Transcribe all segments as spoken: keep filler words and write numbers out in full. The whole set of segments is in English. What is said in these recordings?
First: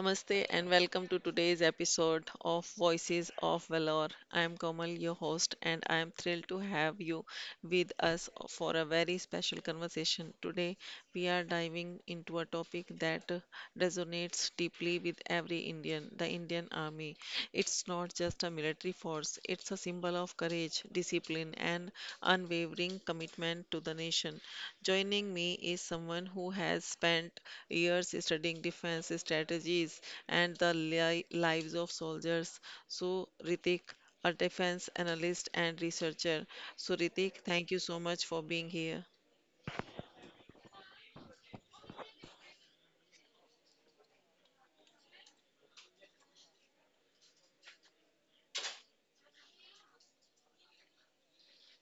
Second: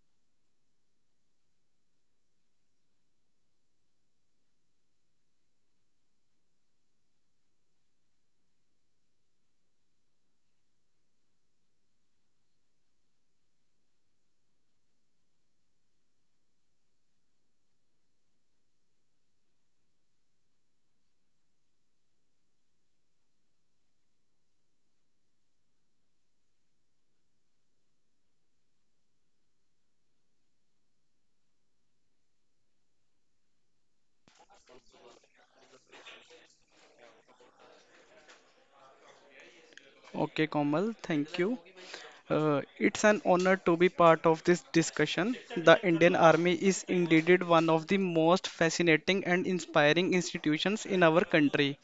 Namaste and welcome to today's episode of Voices of Valor. I am Komal, your host, and I am thrilled to have you with us for a very special conversation. Today, we are diving into a topic that resonates deeply with every Indian the Indian Army. It's not just a military force, it's a symbol of courage, discipline, and unwavering commitment to the nation. Joining me is someone who has spent years studying defense strategies and the li- lives of soldiers. So, Ritik, a defense analyst and researcher. So, Ritik, thank you so much for being here. Okay, Komal, thank you. Uh, it's an honor to be part of this discussion. The Indian Army is indeed one of the most fascinating and inspiring institutions in our country.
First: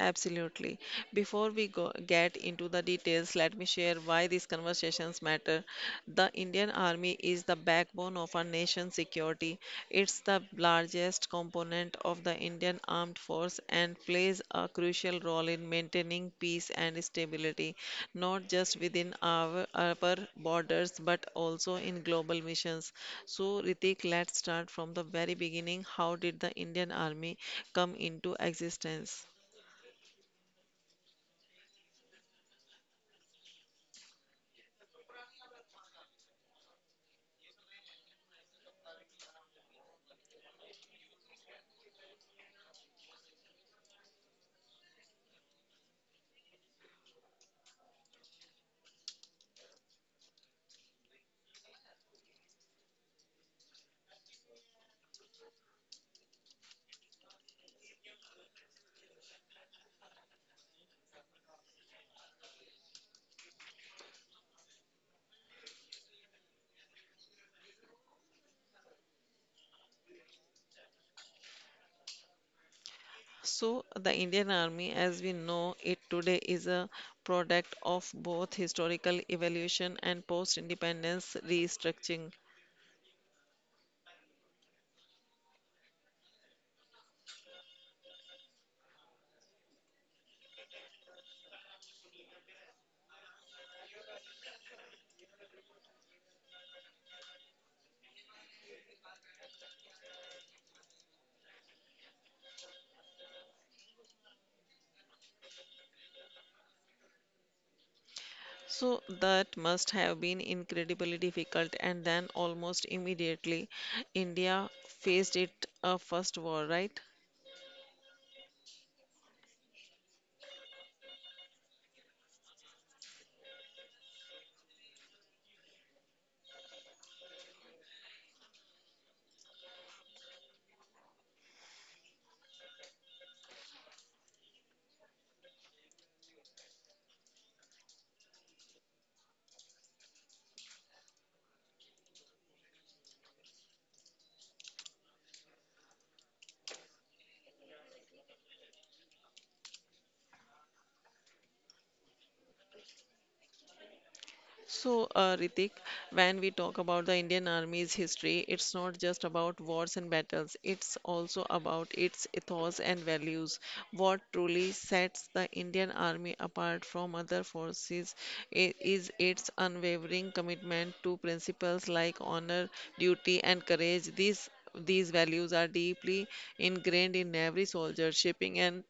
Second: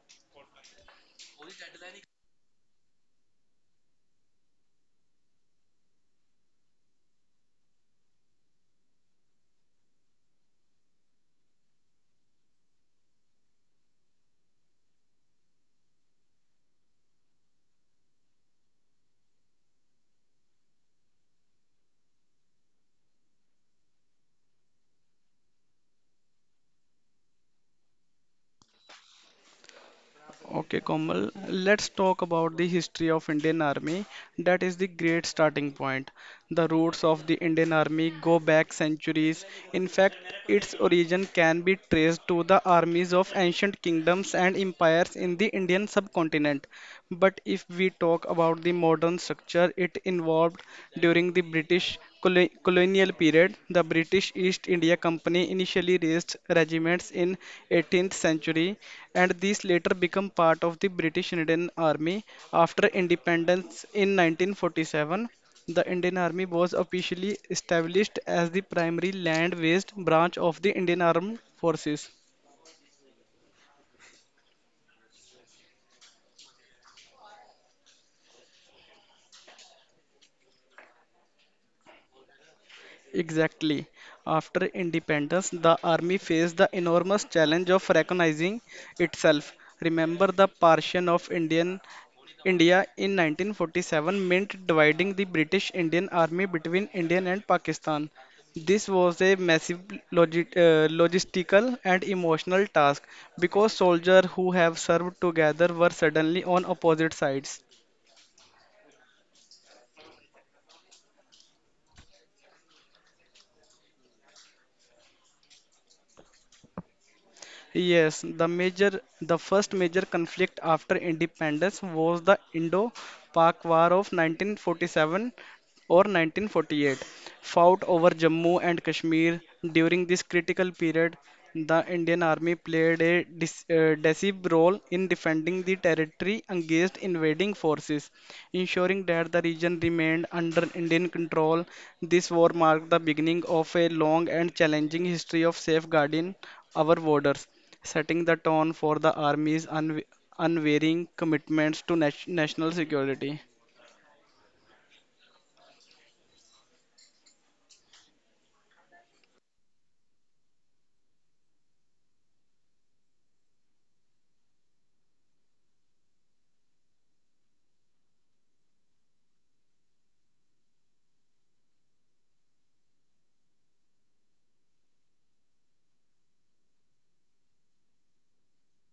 Absolutely. Before we go get into the details, let me share why these conversations matter. The Indian Army is the backbone of our nation's security. It's the largest component of the Indian Armed Force and plays a crucial role in maintaining peace and stability, not just within our, our borders but also in global missions. So, Ritik, let's start from the very beginning. How did the Indian Army come into existence? Okay, Komal, let's talk about the history of Indian Army. That is the great starting point. The roots of the Indian Army go back centuries. In fact, its origin can be traced to the armies of ancient kingdoms and empires in the Indian subcontinent. But if we talk about the modern structure, it evolved during the British Colo- colonial period. The British East India Company initially raised regiments in eighteenth century, and these later become part of the British Indian Army after independence in nineteen forty-seven. The Indian Army was officially established as the primary land-based branch of the Indian Armed Forces. So, the Indian Army, as we know it today, is a product of both historical evolution and post independence restructuring. Exactly. After independence, the army faced the enormous challenge of recognizing itself. Remember the partition of Indian India in nineteen forty-seven meant dividing the British Indian Army between Indian and Pakistan. This was a massive logi- uh, logistical and emotional task because soldiers who have served together were suddenly on opposite sides. So, that must have been incredibly difficult, and then almost immediately, India faced it a first war, right? Yes, the major, the first major conflict after independence was the Indo-Pak War of nineteen forty-seven or nineteen forty-eight, fought over Jammu and Kashmir. During this critical period, the Indian Army played a dis- uh, decisive role in defending the territory against invading forces, ensuring that the region remained under Indian control. This war marked the beginning of a long and challenging history of safeguarding our borders, setting the tone for the Army's unwa- unwavering commitments to nat- national security. So, uh, Ritik, when we talk about the Indian Army's history, it's not just about wars and battles, it's also about its ethos and values. What truly sets the Indian Army apart from other forces i- is its unwavering commitment to principles like honor, duty, and courage. These, these values are deeply ingrained in every soldier, shaping and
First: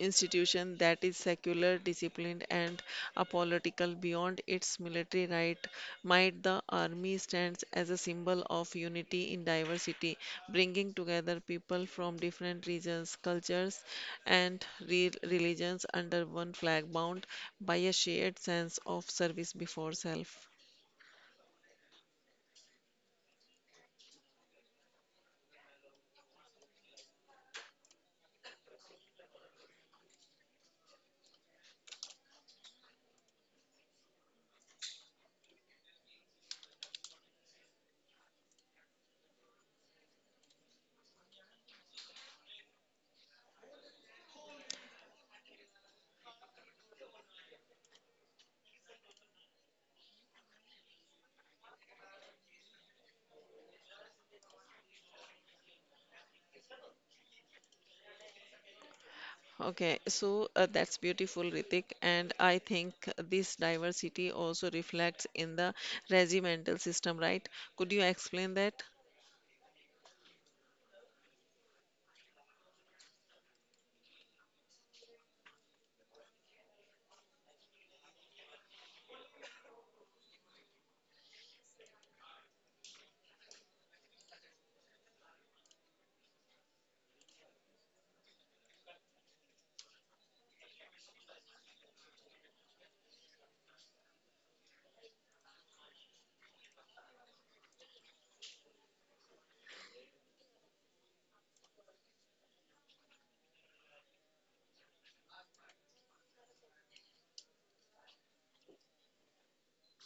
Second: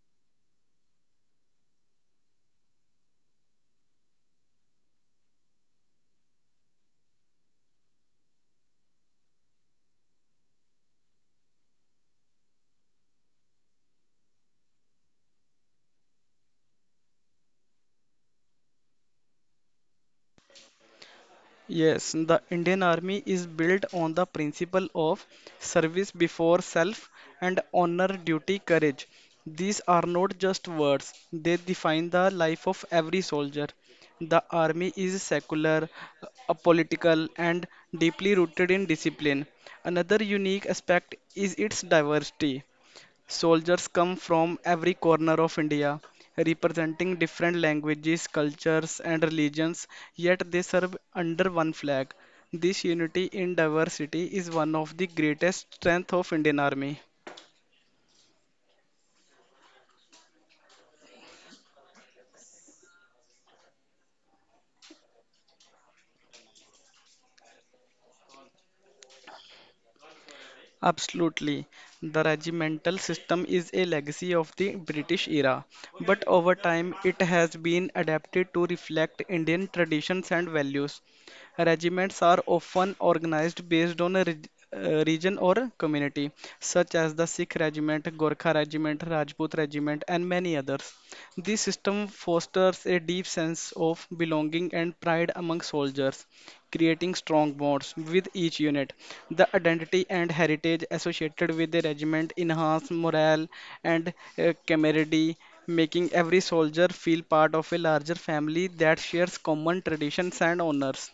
institution that is secular, disciplined, and apolitical beyond its military right. Might the army stands as a symbol of unity in diversity, bringing together people from different regions, cultures, and re- religions under one flag, bound by a shared sense of service before self. Yes, the Indian Army is built on the principle of service before self and honor, duty, courage. These are not just words, they define the life of every soldier. The army is secular, apolitical, and deeply rooted in discipline. Another unique aspect is its diversity. Soldiers come from every corner of India, representing different languages, cultures, and religions, yet they serve under one flag. This unity in diversity is one of the greatest strengths of Indian Army. Okay, so uh, that's beautiful, Ritik. And I think this diversity also reflects in the regimental system, right? Could you explain that? Absolutely. The regimental system is a legacy of the British era, but over time it has been adapted to reflect Indian traditions and values. Regiments are often organized based on a reg- uh, region or community, such as the Sikh regiment, Gorkha regiment, Rajput regiment, and many others. This system fosters a deep sense of belonging and pride among soldiers, creating strong bonds with each unit. The identity and heritage associated with the regiment enhance morale and uh, camaraderie, making every soldier feel part of a larger family that shares common traditions and honors.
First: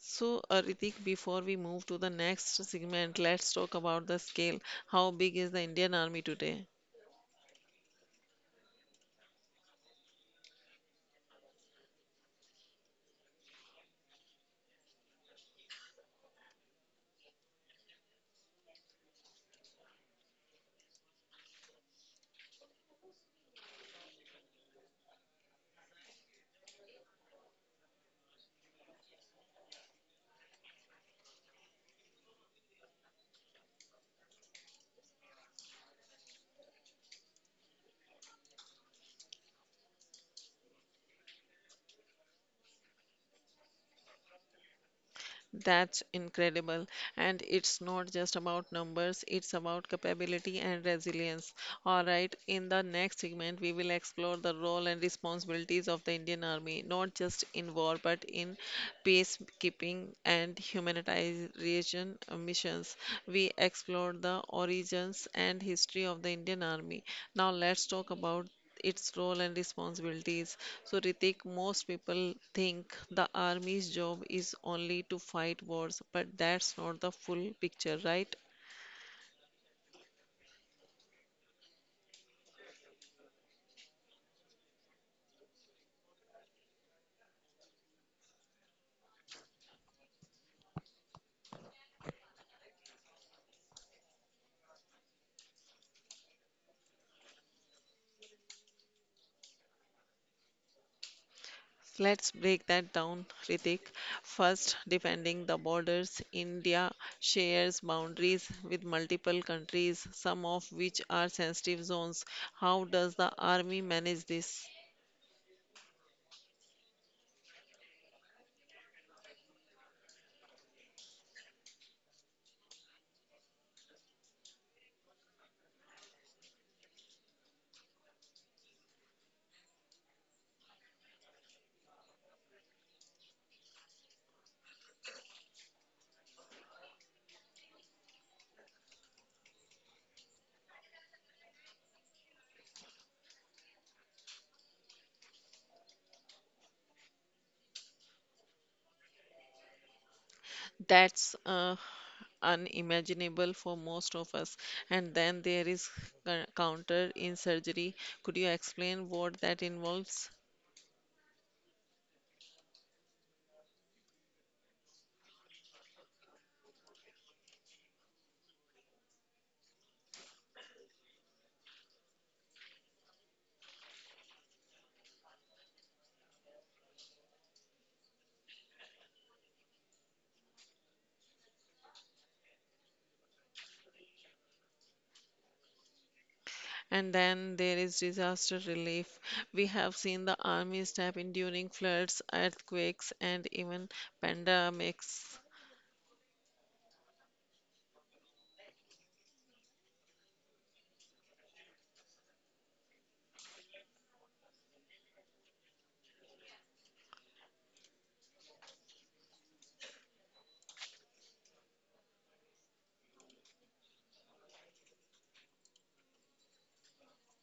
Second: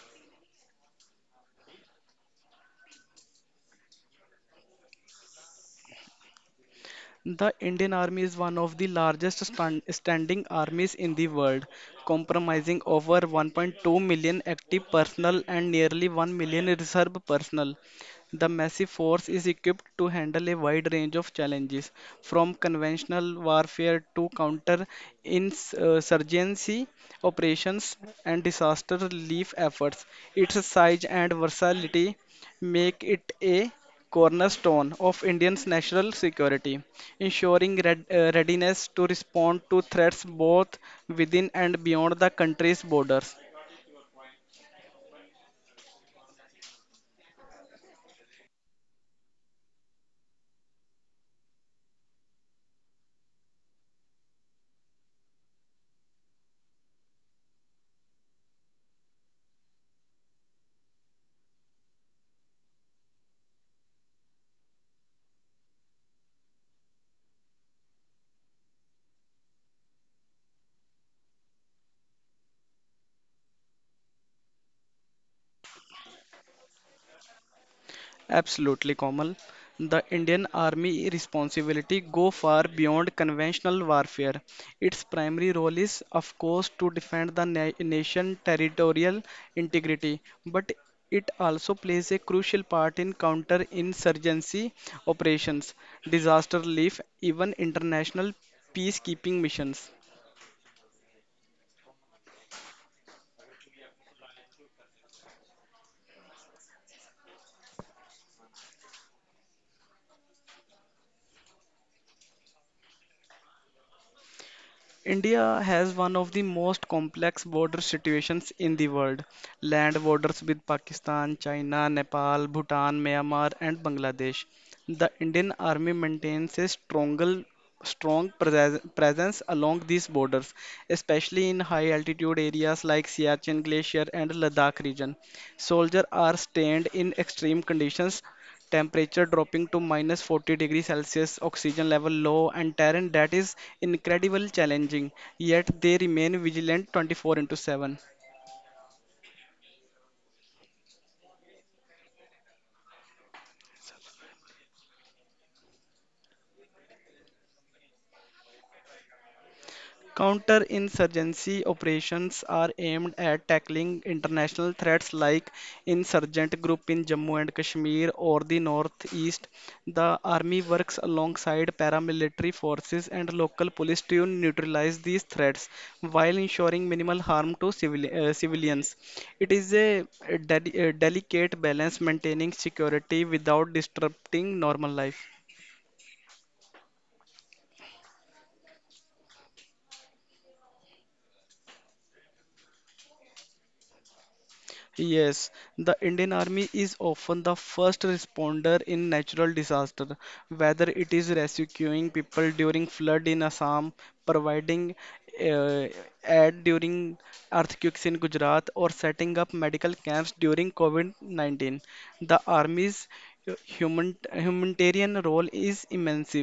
So, uh, Ritik, before we move to the next segment, let's talk about the scale. How big is the Indian Army today? The Indian Army is one of the largest stan- standing armies in the world, comprising over one point two million active personnel and nearly one million reserve personnel. The massive force is equipped to handle a wide range of challenges, from conventional warfare to counter insurgency operations and disaster relief efforts. Its size and versatility make it a cornerstone of Indian's national security, ensuring red, uh, readiness to respond to threats both within and beyond the country's borders. That's incredible. And it's not just about numbers, it's about capability and resilience. All right, in the next segment, we will explore the role and responsibilities of the Indian Army, not just in war, but in peacekeeping and humanitarian missions. We explore the origins and history of the Indian Army. Now, let's talk about its role and responsibilities. So, Ritik, most people think the army's job is only to fight wars, but that's not the full picture, right? Absolutely, Komal. The Indian Army responsibility go far beyond conventional warfare. Its primary role is, of course, to defend the na- nation territorial integrity, but it also plays a crucial part in counter-insurgency operations, disaster relief, even international peacekeeping missions. Let's break that down, Ritik. First, defending the borders. India shares boundaries with multiple countries, some of which are sensitive zones. How does the army manage this? India has one of the most complex border situations in the world. Land borders with Pakistan, China, Nepal, Bhutan, Myanmar, and Bangladesh. The Indian Army maintains a stronger, strong prese- presence along these borders, especially in high altitude areas like Siachen Glacier and Ladakh region. Soldiers are stationed in extreme conditions, temperature dropping to minus forty degrees Celsius, oxygen level low, and terrain that is incredibly challenging, yet they remain vigilant twenty-four into seven. That's uh, unimaginable for most of us. And then there is counter in surgery. Could you explain what that involves? Counterinsurgency operations are aimed at tackling international threats like insurgent group in Jammu and Kashmir or the northeast. The army works alongside paramilitary forces and local police to neutralize these threats while ensuring minimal harm to civili- uh, civilians. It is a deli- uh, delicate balance maintaining security without disrupting normal life. And then there is disaster relief. We have seen the army step in during floods, earthquakes, and even pandemics. Yes, the Indian Army is often the first responder in natural disaster, whether it is rescuing people during flood in Assam, providing uh, aid during earthquakes in Gujarat, or setting up medical camps during COVID nineteen. The Army's uh, human humanitarian role is immense.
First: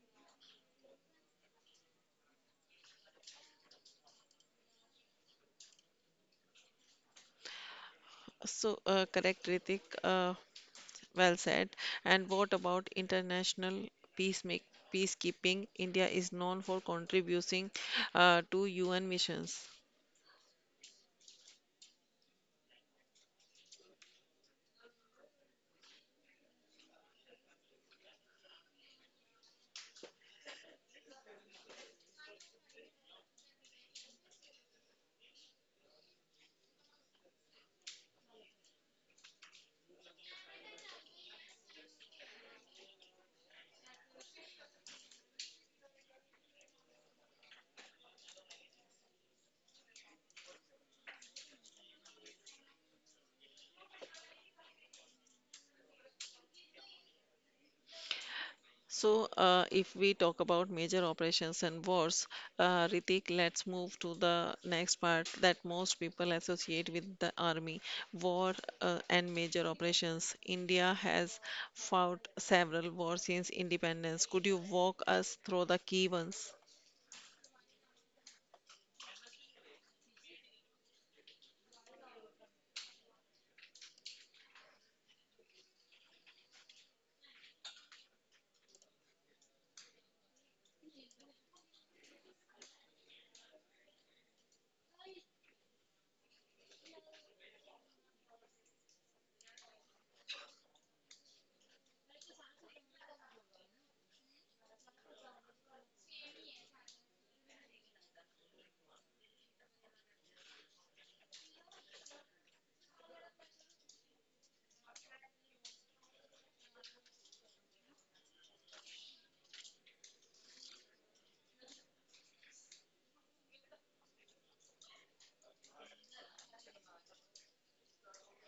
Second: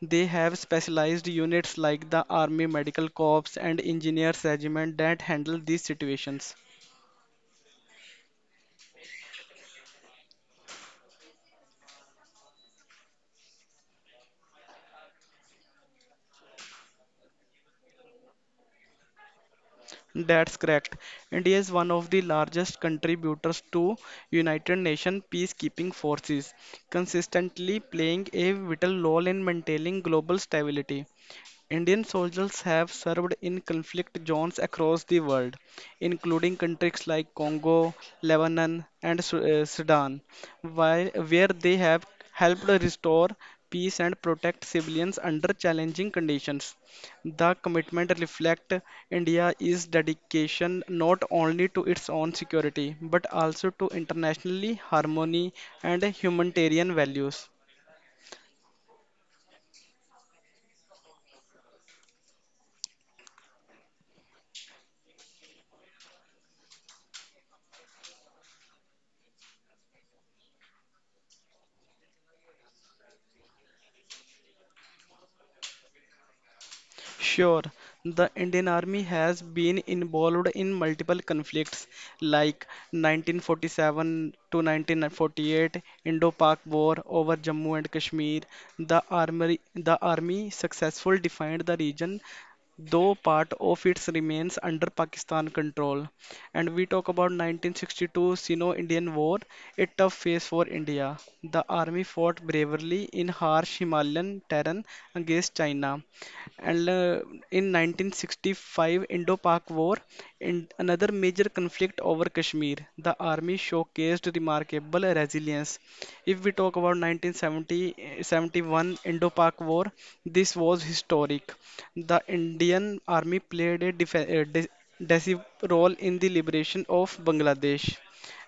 They have specialized units like the Army Medical Corps and Engineers Regiment that handle these situations. So, uh, correct, Ritik. Uh, well said. And what about international peacemake, peacekeeping? India is known for contributing uh, to U N missions. That's correct. India is one of the largest contributors to United Nations peacekeeping forces, consistently playing a vital role in maintaining global stability. Indian soldiers have served in conflict zones across the world, including countries like Congo, Lebanon, and Su- uh, Sudan, while, where they have helped restore peace and protect civilians under challenging conditions. The commitment reflects India's dedication not only to its own security but also to internationally harmony and humanitarian values. So, uh, if we talk about major operations and wars, uh, Ritik, let's move to the next part that most people associate with the army, war, uh, and major operations. India has fought several wars since independence. Could you walk us through the key ones? Sure, the Indian Army has been involved in multiple conflicts like nineteen forty-seven to nineteen forty-eight Indo-Pak War over Jammu and Kashmir. The army, the army successfully defined the region, though part of it remains under Pakistan control. And we talk about nineteen sixty-two Sino-Indian War, a tough phase for India. The army fought bravely in harsh Himalayan terrain against China, and uh, in nineteen sixty-five Indo-Pak War, in another major conflict over Kashmir, the army showcased remarkable resilience. If we talk about nineteen seventy Indo-Pak War, this was historic. The Indian army played a def- uh, de- decisive role in the liberation of Bangladesh.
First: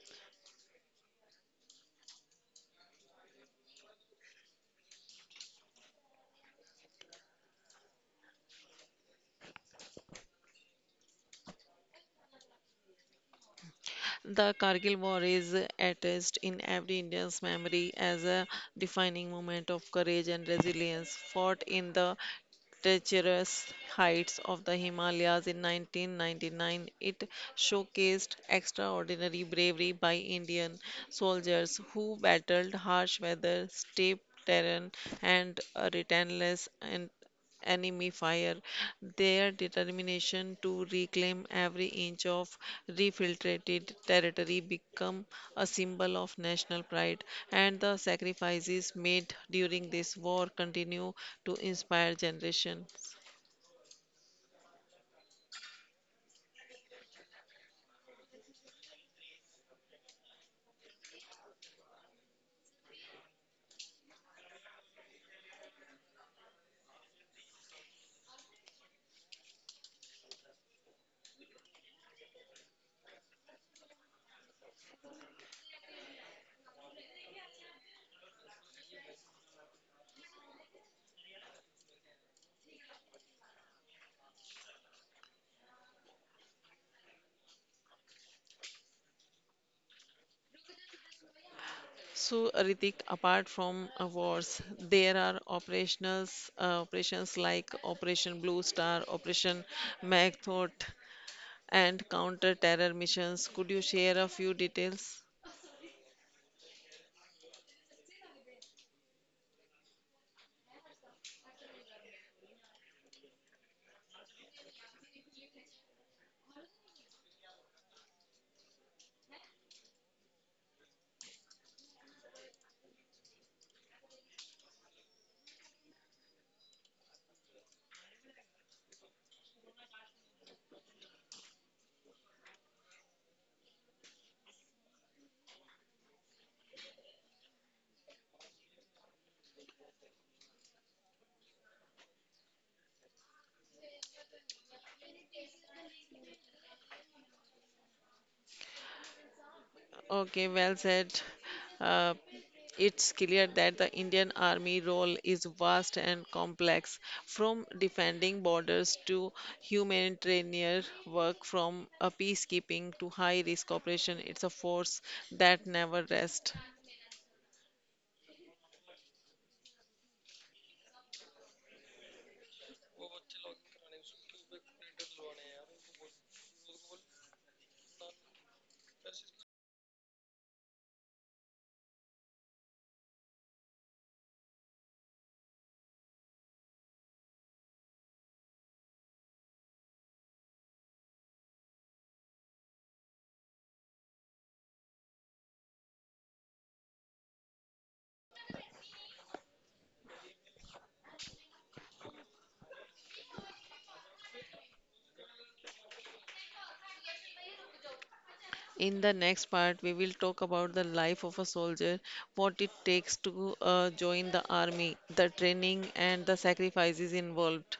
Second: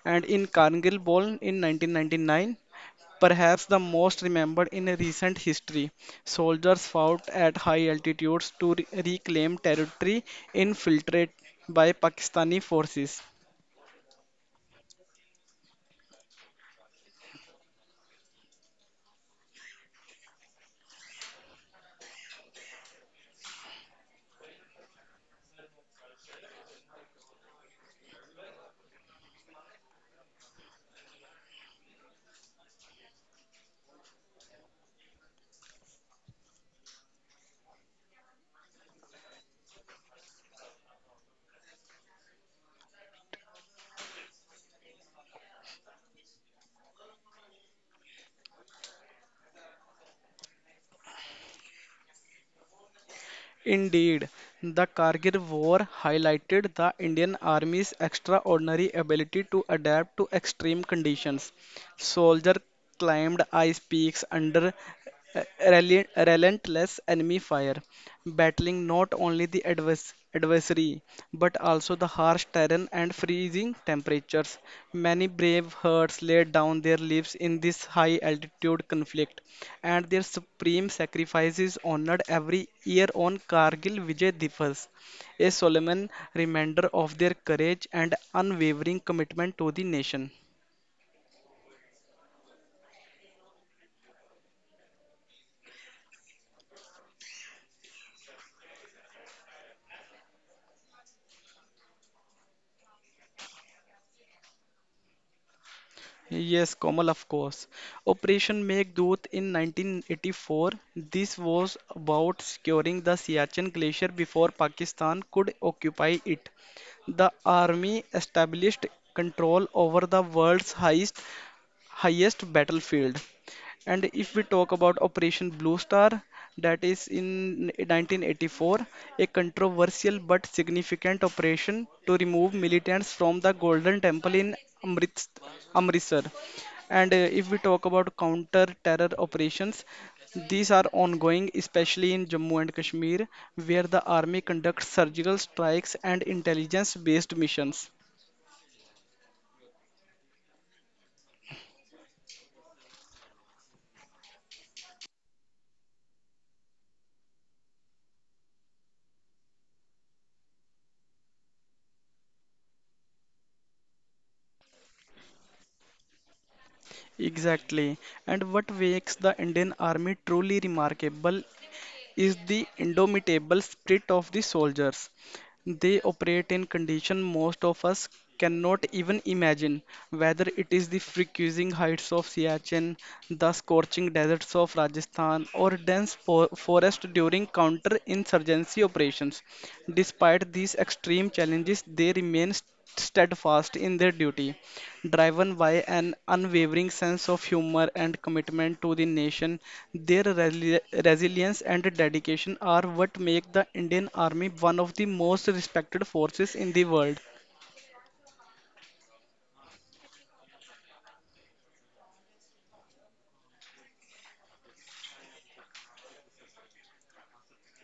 And in Kargil War in nineteen ninety-nine, perhaps the most remembered in recent history. Soldiers fought at high altitudes to re- reclaim territory infiltrated by Pakistani forces. The Kargil War is etched in every Indian's memory as a defining moment of courage and resilience, fought in the treacherous heights of the Himalayas in nineteen ninety-nine. It showcased extraordinary bravery by Indian soldiers who battled harsh weather, steep terrain, and a relentless and enemy fire. Their determination to reclaim every inch of refiltrated territory become a symbol of national pride, and the sacrifices made during this war continue to inspire generations. Indeed, the Kargil War highlighted the Indian Army's extraordinary ability to adapt to extreme conditions. Soldiers climbed ice peaks under rel- relentless enemy fire, battling not only the advers- advisory, but also the harsh terrain and freezing temperatures. Many brave herds laid down their lives in this high altitude conflict, and their supreme sacrifice is honored every year on Kargil Vijay Diwas, a solemn reminder of their courage and unwavering commitment to the nation. So, Ritik, apart from uh, wars, there are operationals, uh, operations like Operation Blue Star, Operation Magthot, and counter-terror missions. Could you share a few details? Yes, Komal, of course. Operation Meghdoot in nineteen eighty-four. This was about securing the Siachen Glacier before Pakistan could occupy it. The army established control over the world's highest, highest battlefield. And if we talk about Operation Blue Star, that is in nineteen eighty-four, a controversial but significant operation to remove militants from the Golden Temple in Amrit Amritsar. And uh, if we talk about counter-terror operations, these are ongoing, especially in Jammu and Kashmir, where the army conducts surgical strikes and intelligence-based missions. Okay, well said. Uh, it's clear that the Indian Army role is vast and complex, from defending borders to humanitarian work, from uh, peacekeeping to high-risk operation. It's a force that never rests. Exactly. And what makes the Indian Army truly remarkable is the indomitable spirit of the soldiers. They operate in conditions most of us cannot even imagine, whether it is the freezing heights of Siachen, the scorching deserts of Rajasthan, or dense for forest during counter-insurgency operations. Despite these extreme challenges, they remain st- steadfast in their duty, driven by an unwavering sense of humor and commitment to the nation. Their resili- resilience and dedication are what make the Indian Army one of the most respected forces in the world. In the next part, we will talk about the life of a soldier, what it takes to uh, join the army, the training, and the sacrifices involved.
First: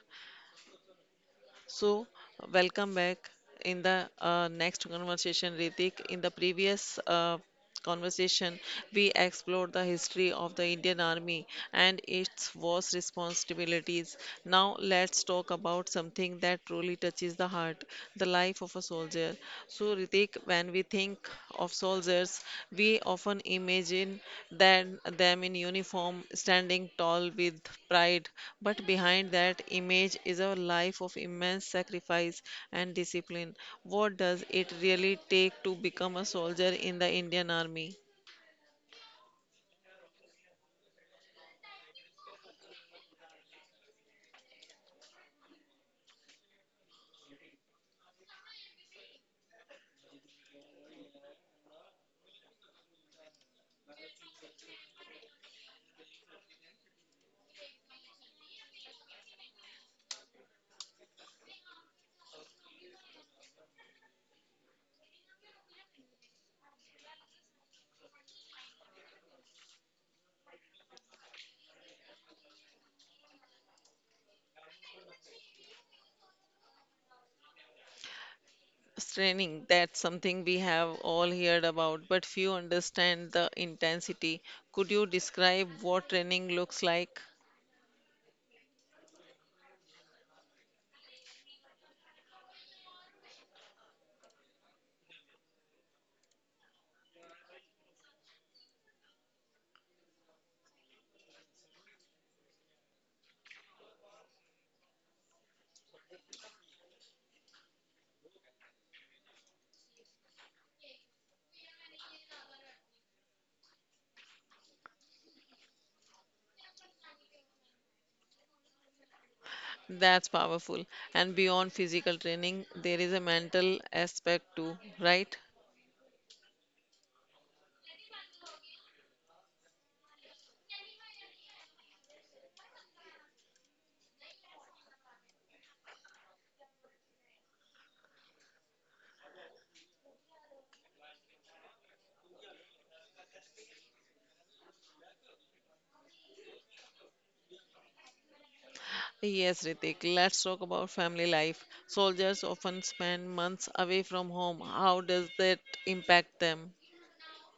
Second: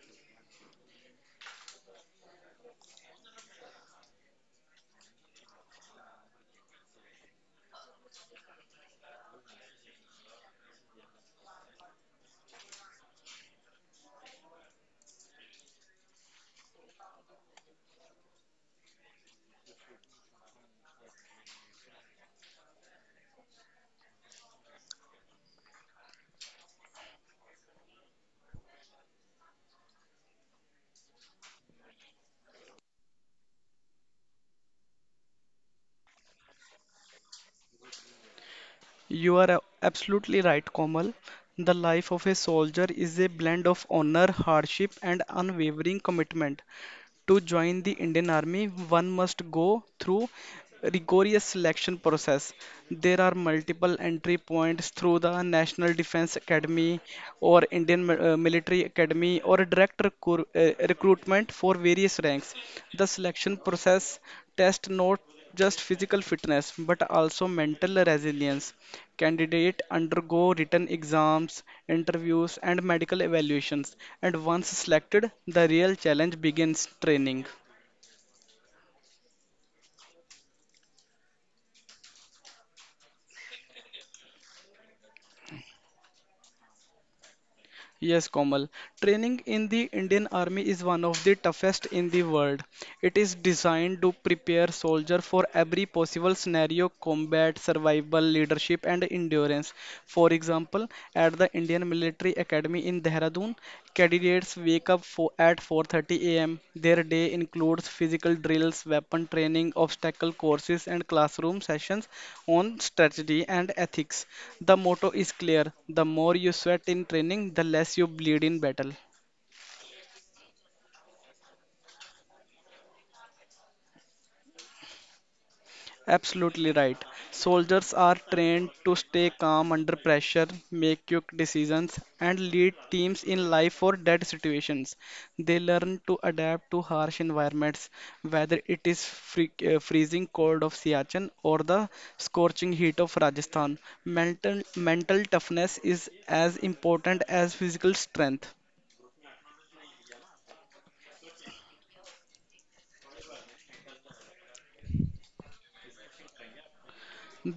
So, welcome back in the uh, next conversation, Ritik. In the previous uh, conversation, we explored the history of the Indian Army and its vast responsibilities. Now, let's talk about something that truly touches the heart the life of a soldier. So, so, Ritik, when we think of soldiers, we often imagine them, them in uniform, standing tall with pride. But behind that image is a life of immense sacrifice and discipline. What does it really take to become a soldier in the Indian Army? You are a- absolutely right, Komal. The life of a soldier is a blend of honor, hardship, and unwavering commitment. To join the Indian Army, one must go through rigorous selection process. There are multiple entry points through the National Defense Academy or Indian Mi- uh, Military Academy or direct recru- uh, recruitment for various ranks. The selection process test not just physical fitness but also mental resilience. Candidate undergo written exams, interviews, and medical evaluations, and once selected, the real challenge begins training. Training, that's something we have all heard about, but few understand the intensity. Could you describe what training looks like? Yes, Komal. Training in the Indian Army is one of the toughest in the world. It is designed to prepare soldier for every possible scenario, combat, survival, leadership, and endurance. For example, at the Indian Military Academy in Dehradun, afternoon. Candidates wake up fo- at four thirty a m. Their day includes physical drills, weapon training, obstacle courses, and classroom sessions on strategy and ethics. The motto is clear: the more you sweat in training, the less you bleed in battle. That's powerful. And beyond physical training, there is a mental aspect too, right? Absolutely right. Soldiers are trained to stay calm under pressure, make quick decisions, and lead teams in life or death situations. They learn to adapt to harsh environments, whether it is free, uh, freezing cold of Siachen or the scorching heat of Rajasthan. Mental, mental toughness is as important as physical strength. Yes, Ritik, let's talk about family life. Soldiers often spend months away from home. How does that impact them?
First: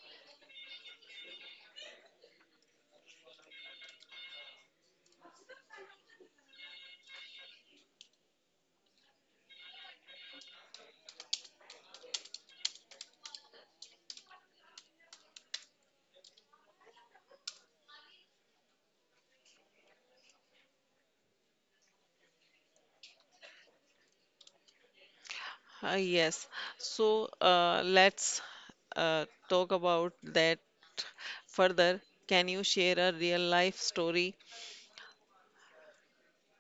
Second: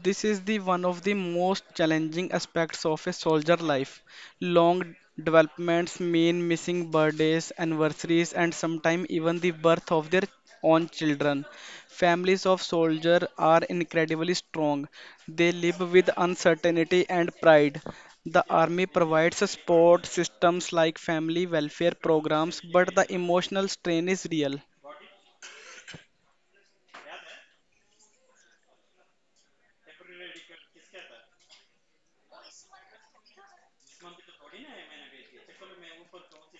This is the one of the most challenging aspects of a soldier life. Long developments mean missing birthdays, anniversaries, and sometimes even the birth of their own children. Families of soldiers are incredibly strong. They live with uncertainty and pride. The army provides support systems like family welfare programs, but the emotional strain is real. Ah, yes. So uh, let's uh, talk about that further. Can you share a real life story?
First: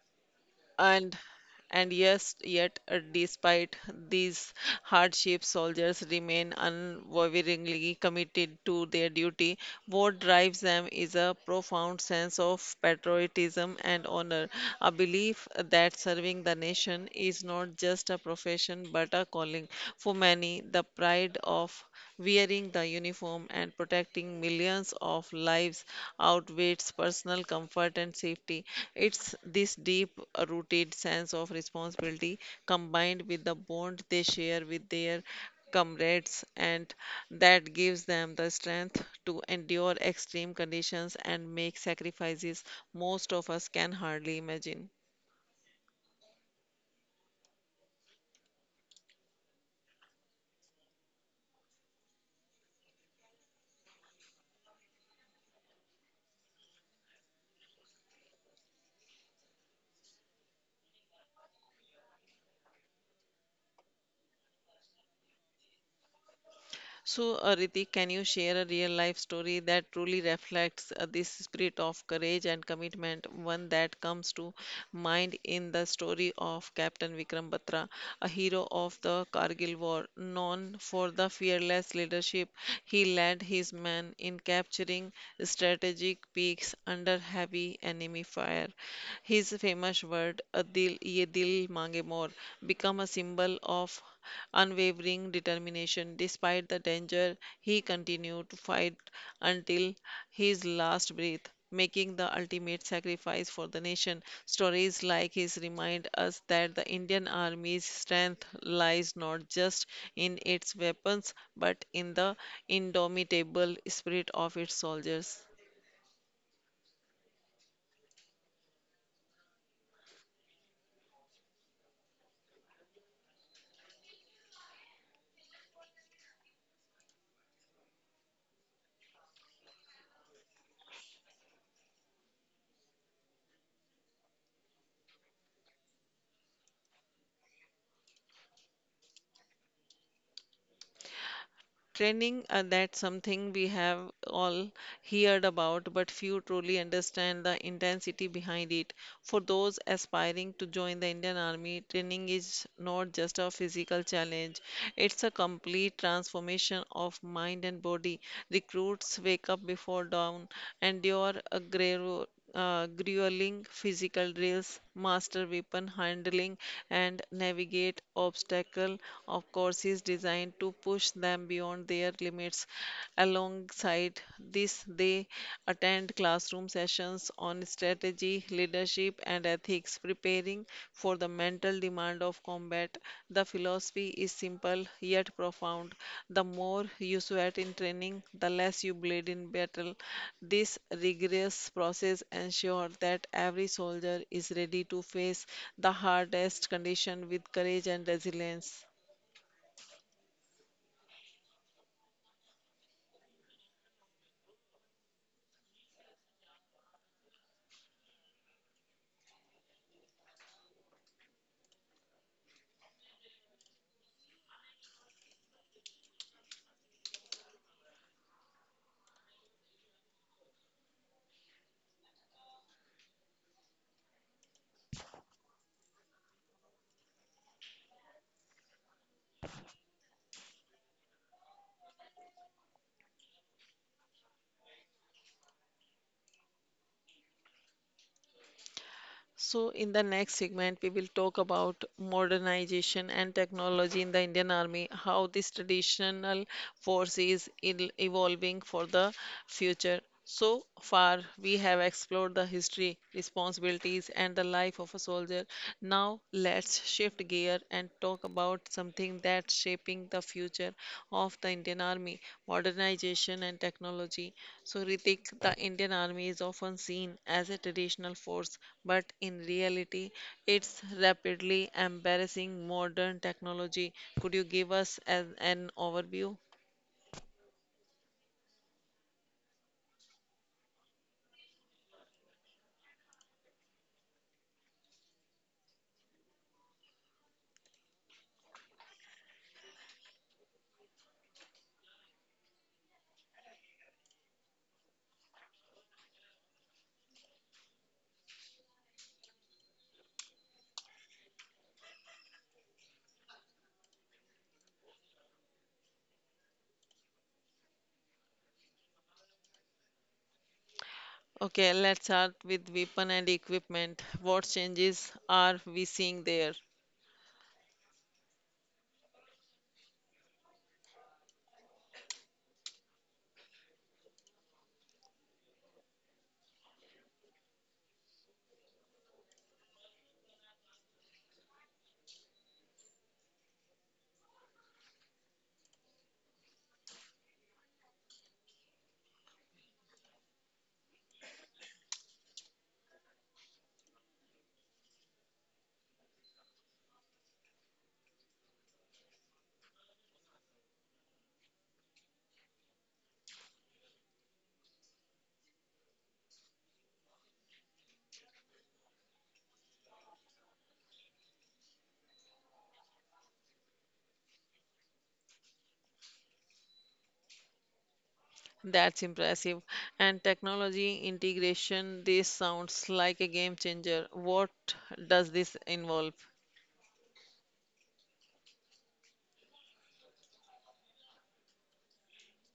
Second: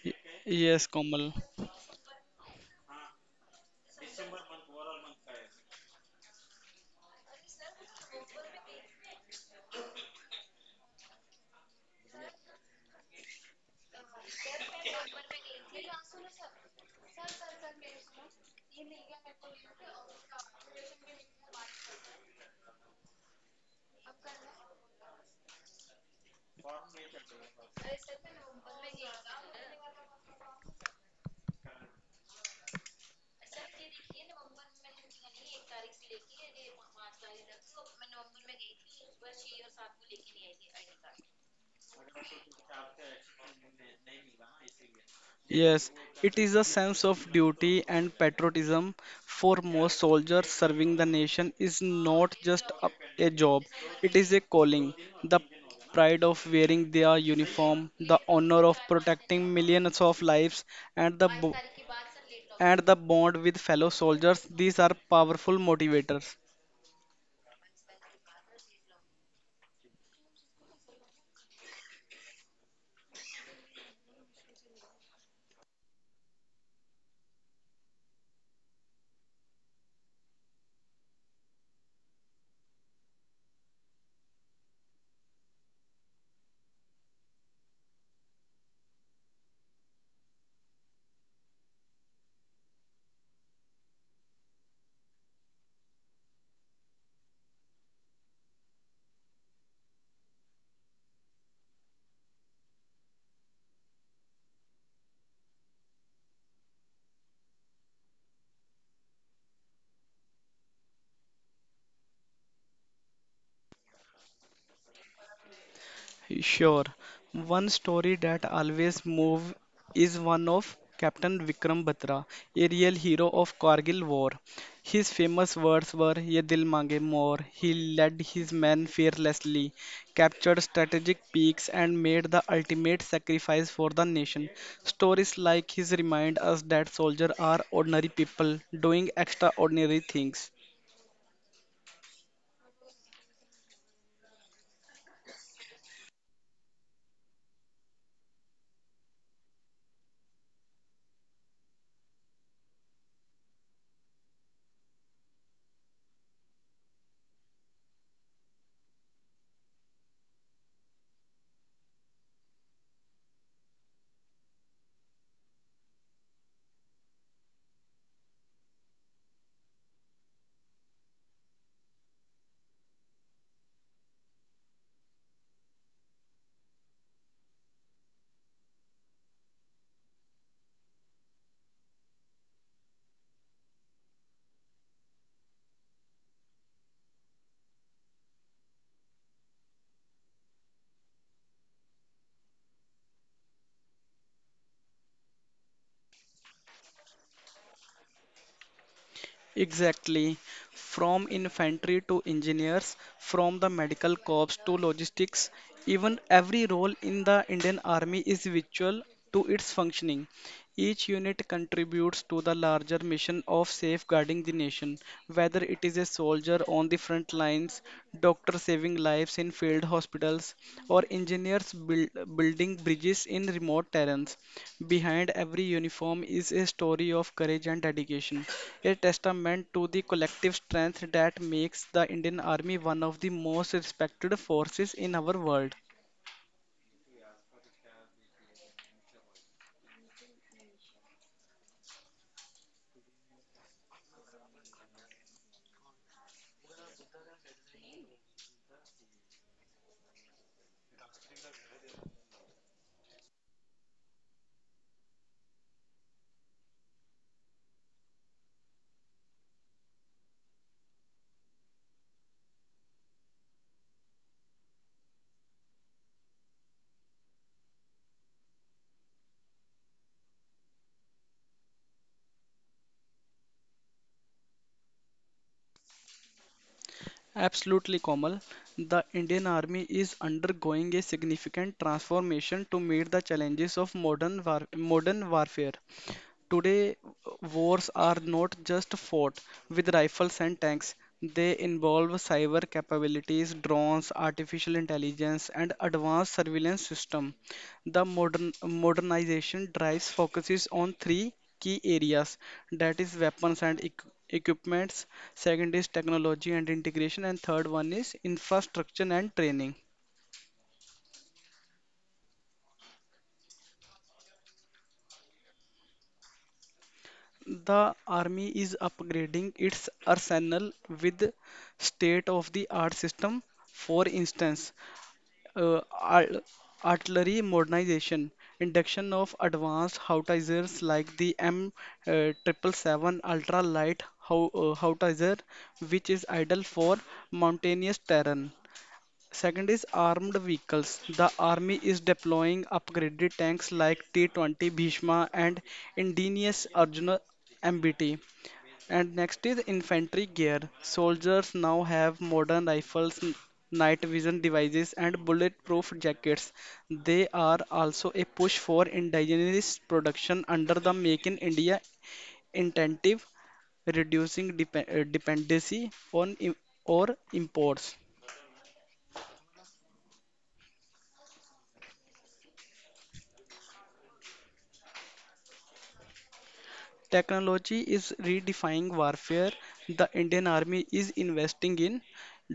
Y- Yes, And Komal. and yes, yet uh, despite these hardships, soldiers remain unwaveringly committed to their duty. What drives them is a profound sense of patriotism and honor, a belief that serving the nation is not just a profession but a calling. For many, the pride of wearing the uniform and protecting millions of lives outweighs personal comfort and safety. It's this deep rooted sense of responsibility combined with the bond they share with their comrades and that gives them the strength to endure extreme conditions and make sacrifices most of us can hardly imagine. Yes, it is a sense of duty and patriotism. For most soldiers serving the nation is not just a, a job, it is a calling. The pride of wearing their uniform, the honor of protecting millions of lives, and the bo- and the bond with fellow soldiers, these are powerful motivators. So, uh, Ritik, can you share a real life story that truly reflects uh, this spirit of courage and commitment? One that comes to mind in the story of Captain Vikram Batra, a hero of the Kargil War, known for the fearless leadership he led his men in capturing strategic peaks under heavy enemy fire. His famous word, "A dil, ye dil mange more," become a symbol of unwavering determination. Despite the danger, he continued to fight until his last breath, making the ultimate sacrifice for the nation. Stories like his remind us that the Indian Army's strength lies not just in its weapons but in the indomitable spirit of its soldiers. Sure. One story that always move is one of Captain Vikram Batra, a real hero of Kargil War. His famous words were "Ye dil mange more." He led his men fearlessly, captured strategic peaks, and made the ultimate sacrifice for the nation. Stories like his remind us that soldiers are ordinary people doing extraordinary things. Training, uh, that's something we have all heard about, but few truly understand the intensity behind it. For those aspiring to join the Indian Army, training is not just a physical challenge, it's a complete transformation of mind and body. Recruits wake up before dawn, endure a gru- uh, grueling physical drills, master weapon handling, and navigate obstacle. Of course, is designed to push them beyond their limits. Alongside this, they attend classroom sessions on strategy, leadership, and ethics, preparing for the mental practical demand of combat. The philosophy is simple yet profound. The more you sweat in training, the less you bleed in battle. This rigorous process ensures that every soldier is ready to face the hardest condition with courage and resilience. Exactly. From infantry to engineers, from the medical corps to logistics, even every role in the Indian Army is vital to its functioning. Each unit contributes to the larger mission of safeguarding the nation, whether it is a soldier on the front lines, doctor saving lives in field hospitals, or engineers build, building bridges in remote terrains. Behind every uniform is a story of courage and dedication, a testament to the collective strength that makes the Indian Army one of the most respected forces in our world. So, in the next segment, we will talk about modernization and technology in the Indian Army, how this traditional force is el- evolving for the future. So far, we have explored the history, responsibilities, and the life of a soldier. Now, let's shift gear and talk about something that's shaping the future of the Indian Army modernization and technology. So, Ritik, the Indian Army is often seen as a traditional force, but in reality, it's rapidly embracing modern technology. Could you give us as an overview? Absolutely, Komal. The Indian Army is undergoing a significant transformation to meet the challenges of modern war- modern warfare. Today, wars are not just fought with rifles and tanks, they involve cyber capabilities, drones, artificial intelligence, and advanced surveillance system. The modern, modernization drives focuses on three key areas, that is weapons and equ- equipments, second is technology and integration, and third one is infrastructure and training. Okay, let's start with weapon and equipment. What changes are we seeing there? The army is upgrading its arsenal with state-of-the-art system. For instance, uh, ar- artillery modernization, induction of advanced howitzers like the M uh, seven seventy-seven ultra light how, uh, howitzer, which is ideal for mountainous terrain. Second is armed vehicles. The army is deploying upgraded tanks like T twenty Bhishma and indigenous Arjuna M B T, and next is infantry gear. Soldiers now have modern rifles, n- night vision devices, and bulletproof jackets. They are also a push for indigenous production under the Make in India incentive, reducing dep- uh, dependency on im- or imports. That's impressive. And technology integration, this sounds like a game changer. What does this involve? Technology is redefining warfare. The Indian Army is investing in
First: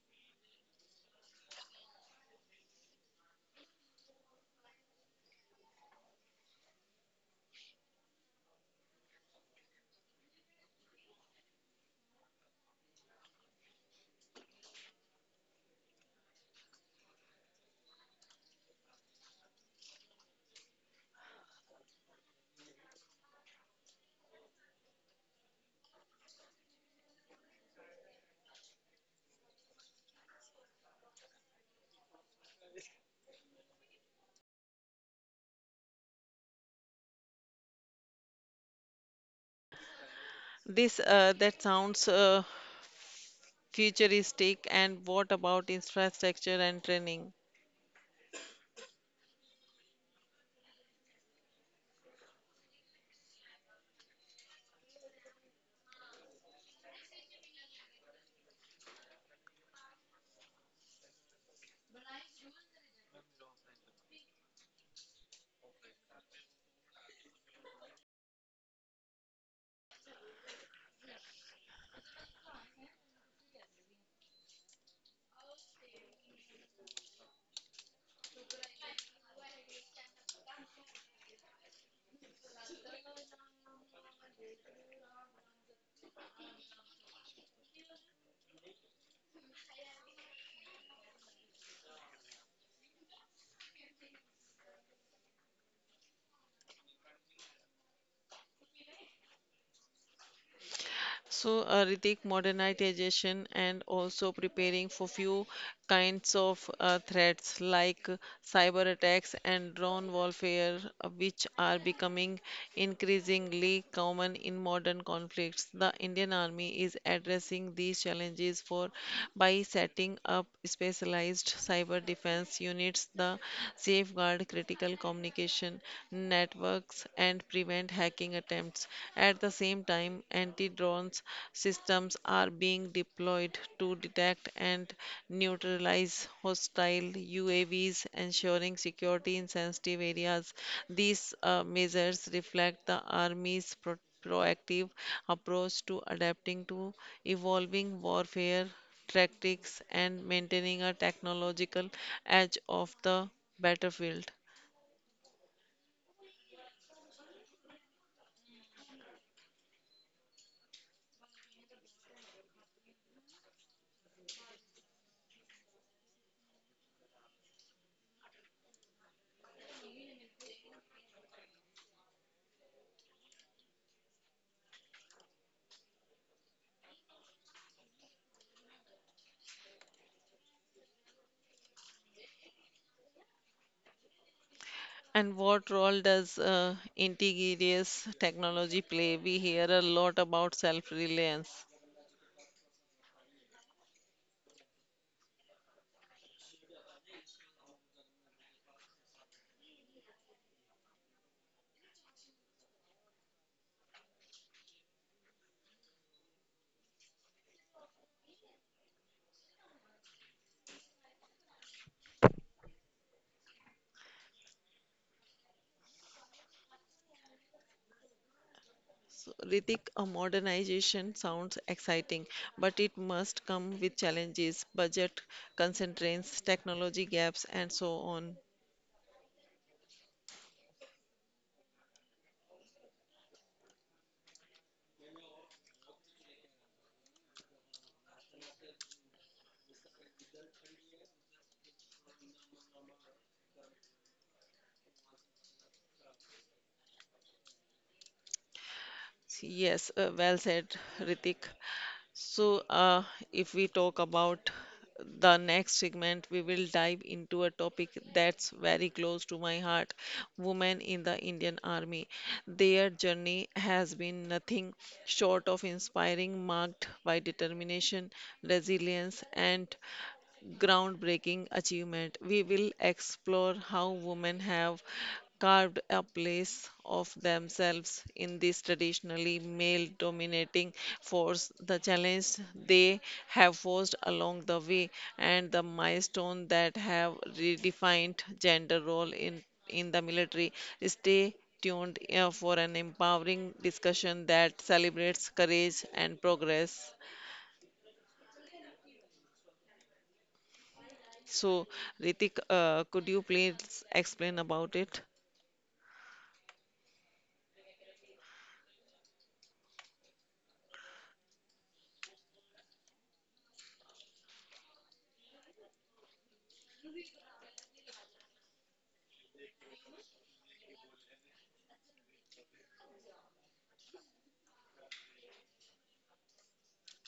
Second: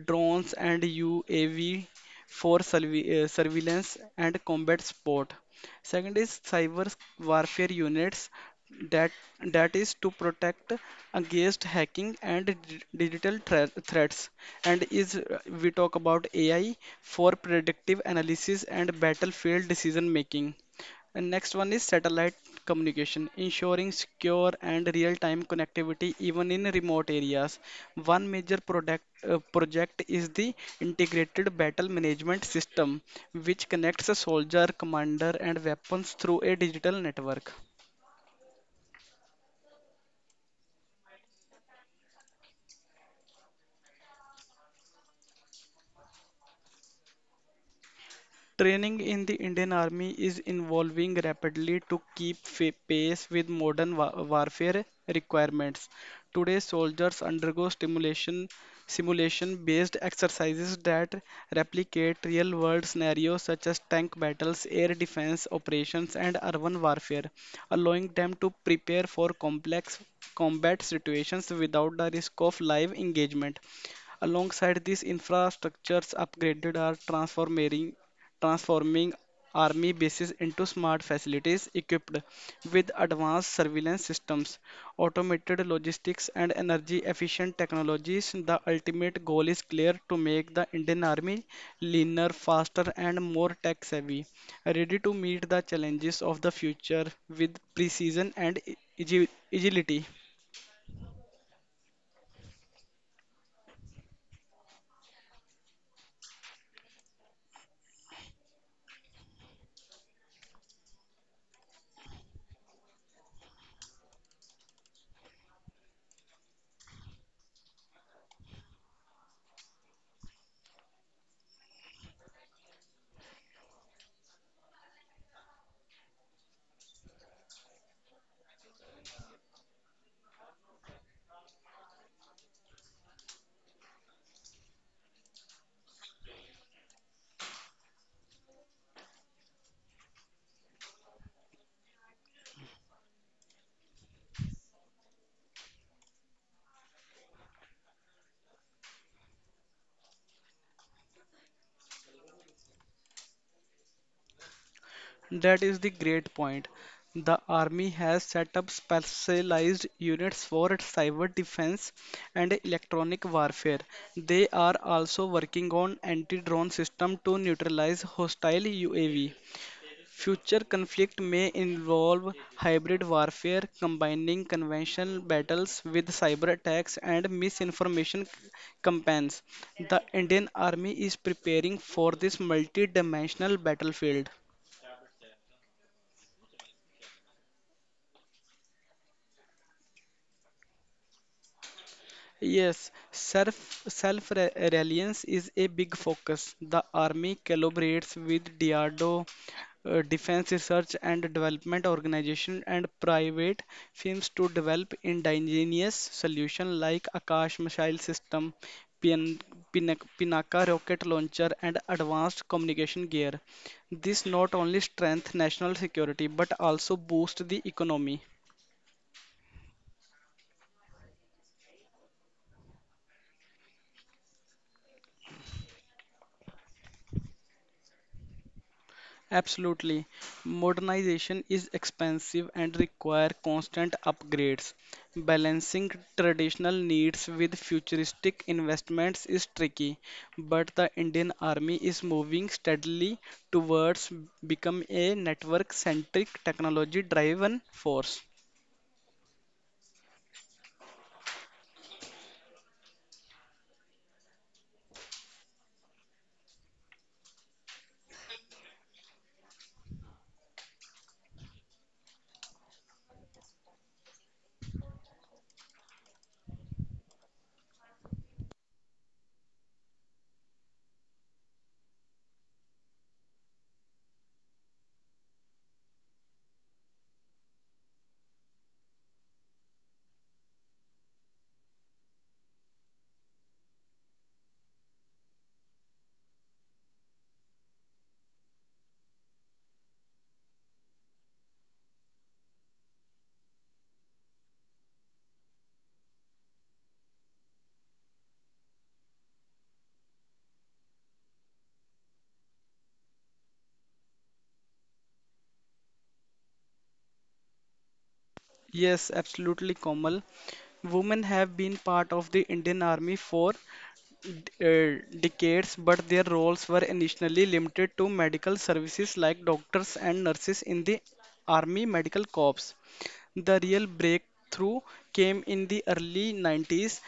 drones and U A V for surve- uh, surveillance and combat support. Second is cyber warfare units that that is to protect against hacking and d- digital thre- threats, and is, uh, we talk about A I for predictive analysis and battlefield decision making, and next one is satellite communication, ensuring secure and real-time connectivity even in remote areas. One major product, uh, project is the Integrated Battle Management System, which connects a soldier, commander, and weapons through a digital network. This uh, that sounds uh, futuristic. And what about infrastructure and training? Training in the Indian Army is evolving rapidly to keep fa- pace with modern wa- warfare requirements. Today, soldiers undergo stimulation, simulation-based exercises that replicate real-world scenarios such as tank battles, air defense operations, and urban warfare, allowing them to prepare for complex combat situations without the risk of live engagement. Alongside this, infrastructures upgraded are transforming transforming army bases into smart facilities equipped with advanced surveillance systems, automated logistics, and energy efficient technologies. The ultimate goal is clear: to make the Indian Army leaner, faster, and more tech savvy, ready to meet the challenges of the future with precision and agi- agility. So, uh, Ritik, modernization and also preparing for few kinds of uh, threats like uh, cyber attacks and drone warfare, uh, which are becoming increasingly common in modern conflicts. The Indian Army is addressing these challenges for by setting up specialized cyber defense units, the safeguard critical communication networks, and prevent prevent hacking attempts. At the same time, anti drone systems are being deployed to detect and neutralize hostile U A Vs, ensuring security in sensitive areas. These uh, measures reflect the Army's pro- proactive approach to adapting to evolving warfare tactics and maintaining a technological edge of the battlefield. That is the great point. The army has set up specialized units for cyber defense and electronic warfare. They are also working on anti-drone system to neutralize hostile U A V. Future conflict may involve hybrid warfare, combining conventional battles with cyber attacks and misinformation campaigns. The Indian Army is preparing for this multi-dimensional battlefield. And what role does uh, indigenous technology play? We hear a lot about self-reliance. Yes, self self reliance is a big focus. The army collaborates with D R D O, uh, Defense Research and Development Organization, and private firms to develop indigenous solutions like Akash missile system, Pin, Pinak, Pinaka rocket launcher, and advanced communication gear. This not only strengthens national security but also boosts the economy. So, Ritik, a modernization sounds exciting, but it must come with challenges, budget constraints, technology gaps, and so on. Absolutely. Modernization is expensive and require constant upgrades. Balancing traditional needs with futuristic investments is tricky, but the Indian Army is moving steadily towards become a network-centric technology-driven force. Yes, uh, well said, Ritik. So, uh, if we talk about the next segment, we will dive into a topic that's very close to my heart women in the Indian Army. Their journey has been nothing short of inspiring, marked by determination, resilience, and groundbreaking achievement. We will explore how women have carved a place of themselves in this traditionally male dominating force, the challenge they have forced along the way, and the milestone that have redefined gender role in, in the military. Stay tuned uh, for an empowering discussion that celebrates courage and progress. So, Ritik, uh, could you please explain about it? Yes, absolutely, Komal. Women have been part of the Indian Army for d- uh, decades, but their roles were initially limited to medical services like doctors and nurses in the Army Medical Corps. The real breakthrough came in the early nineties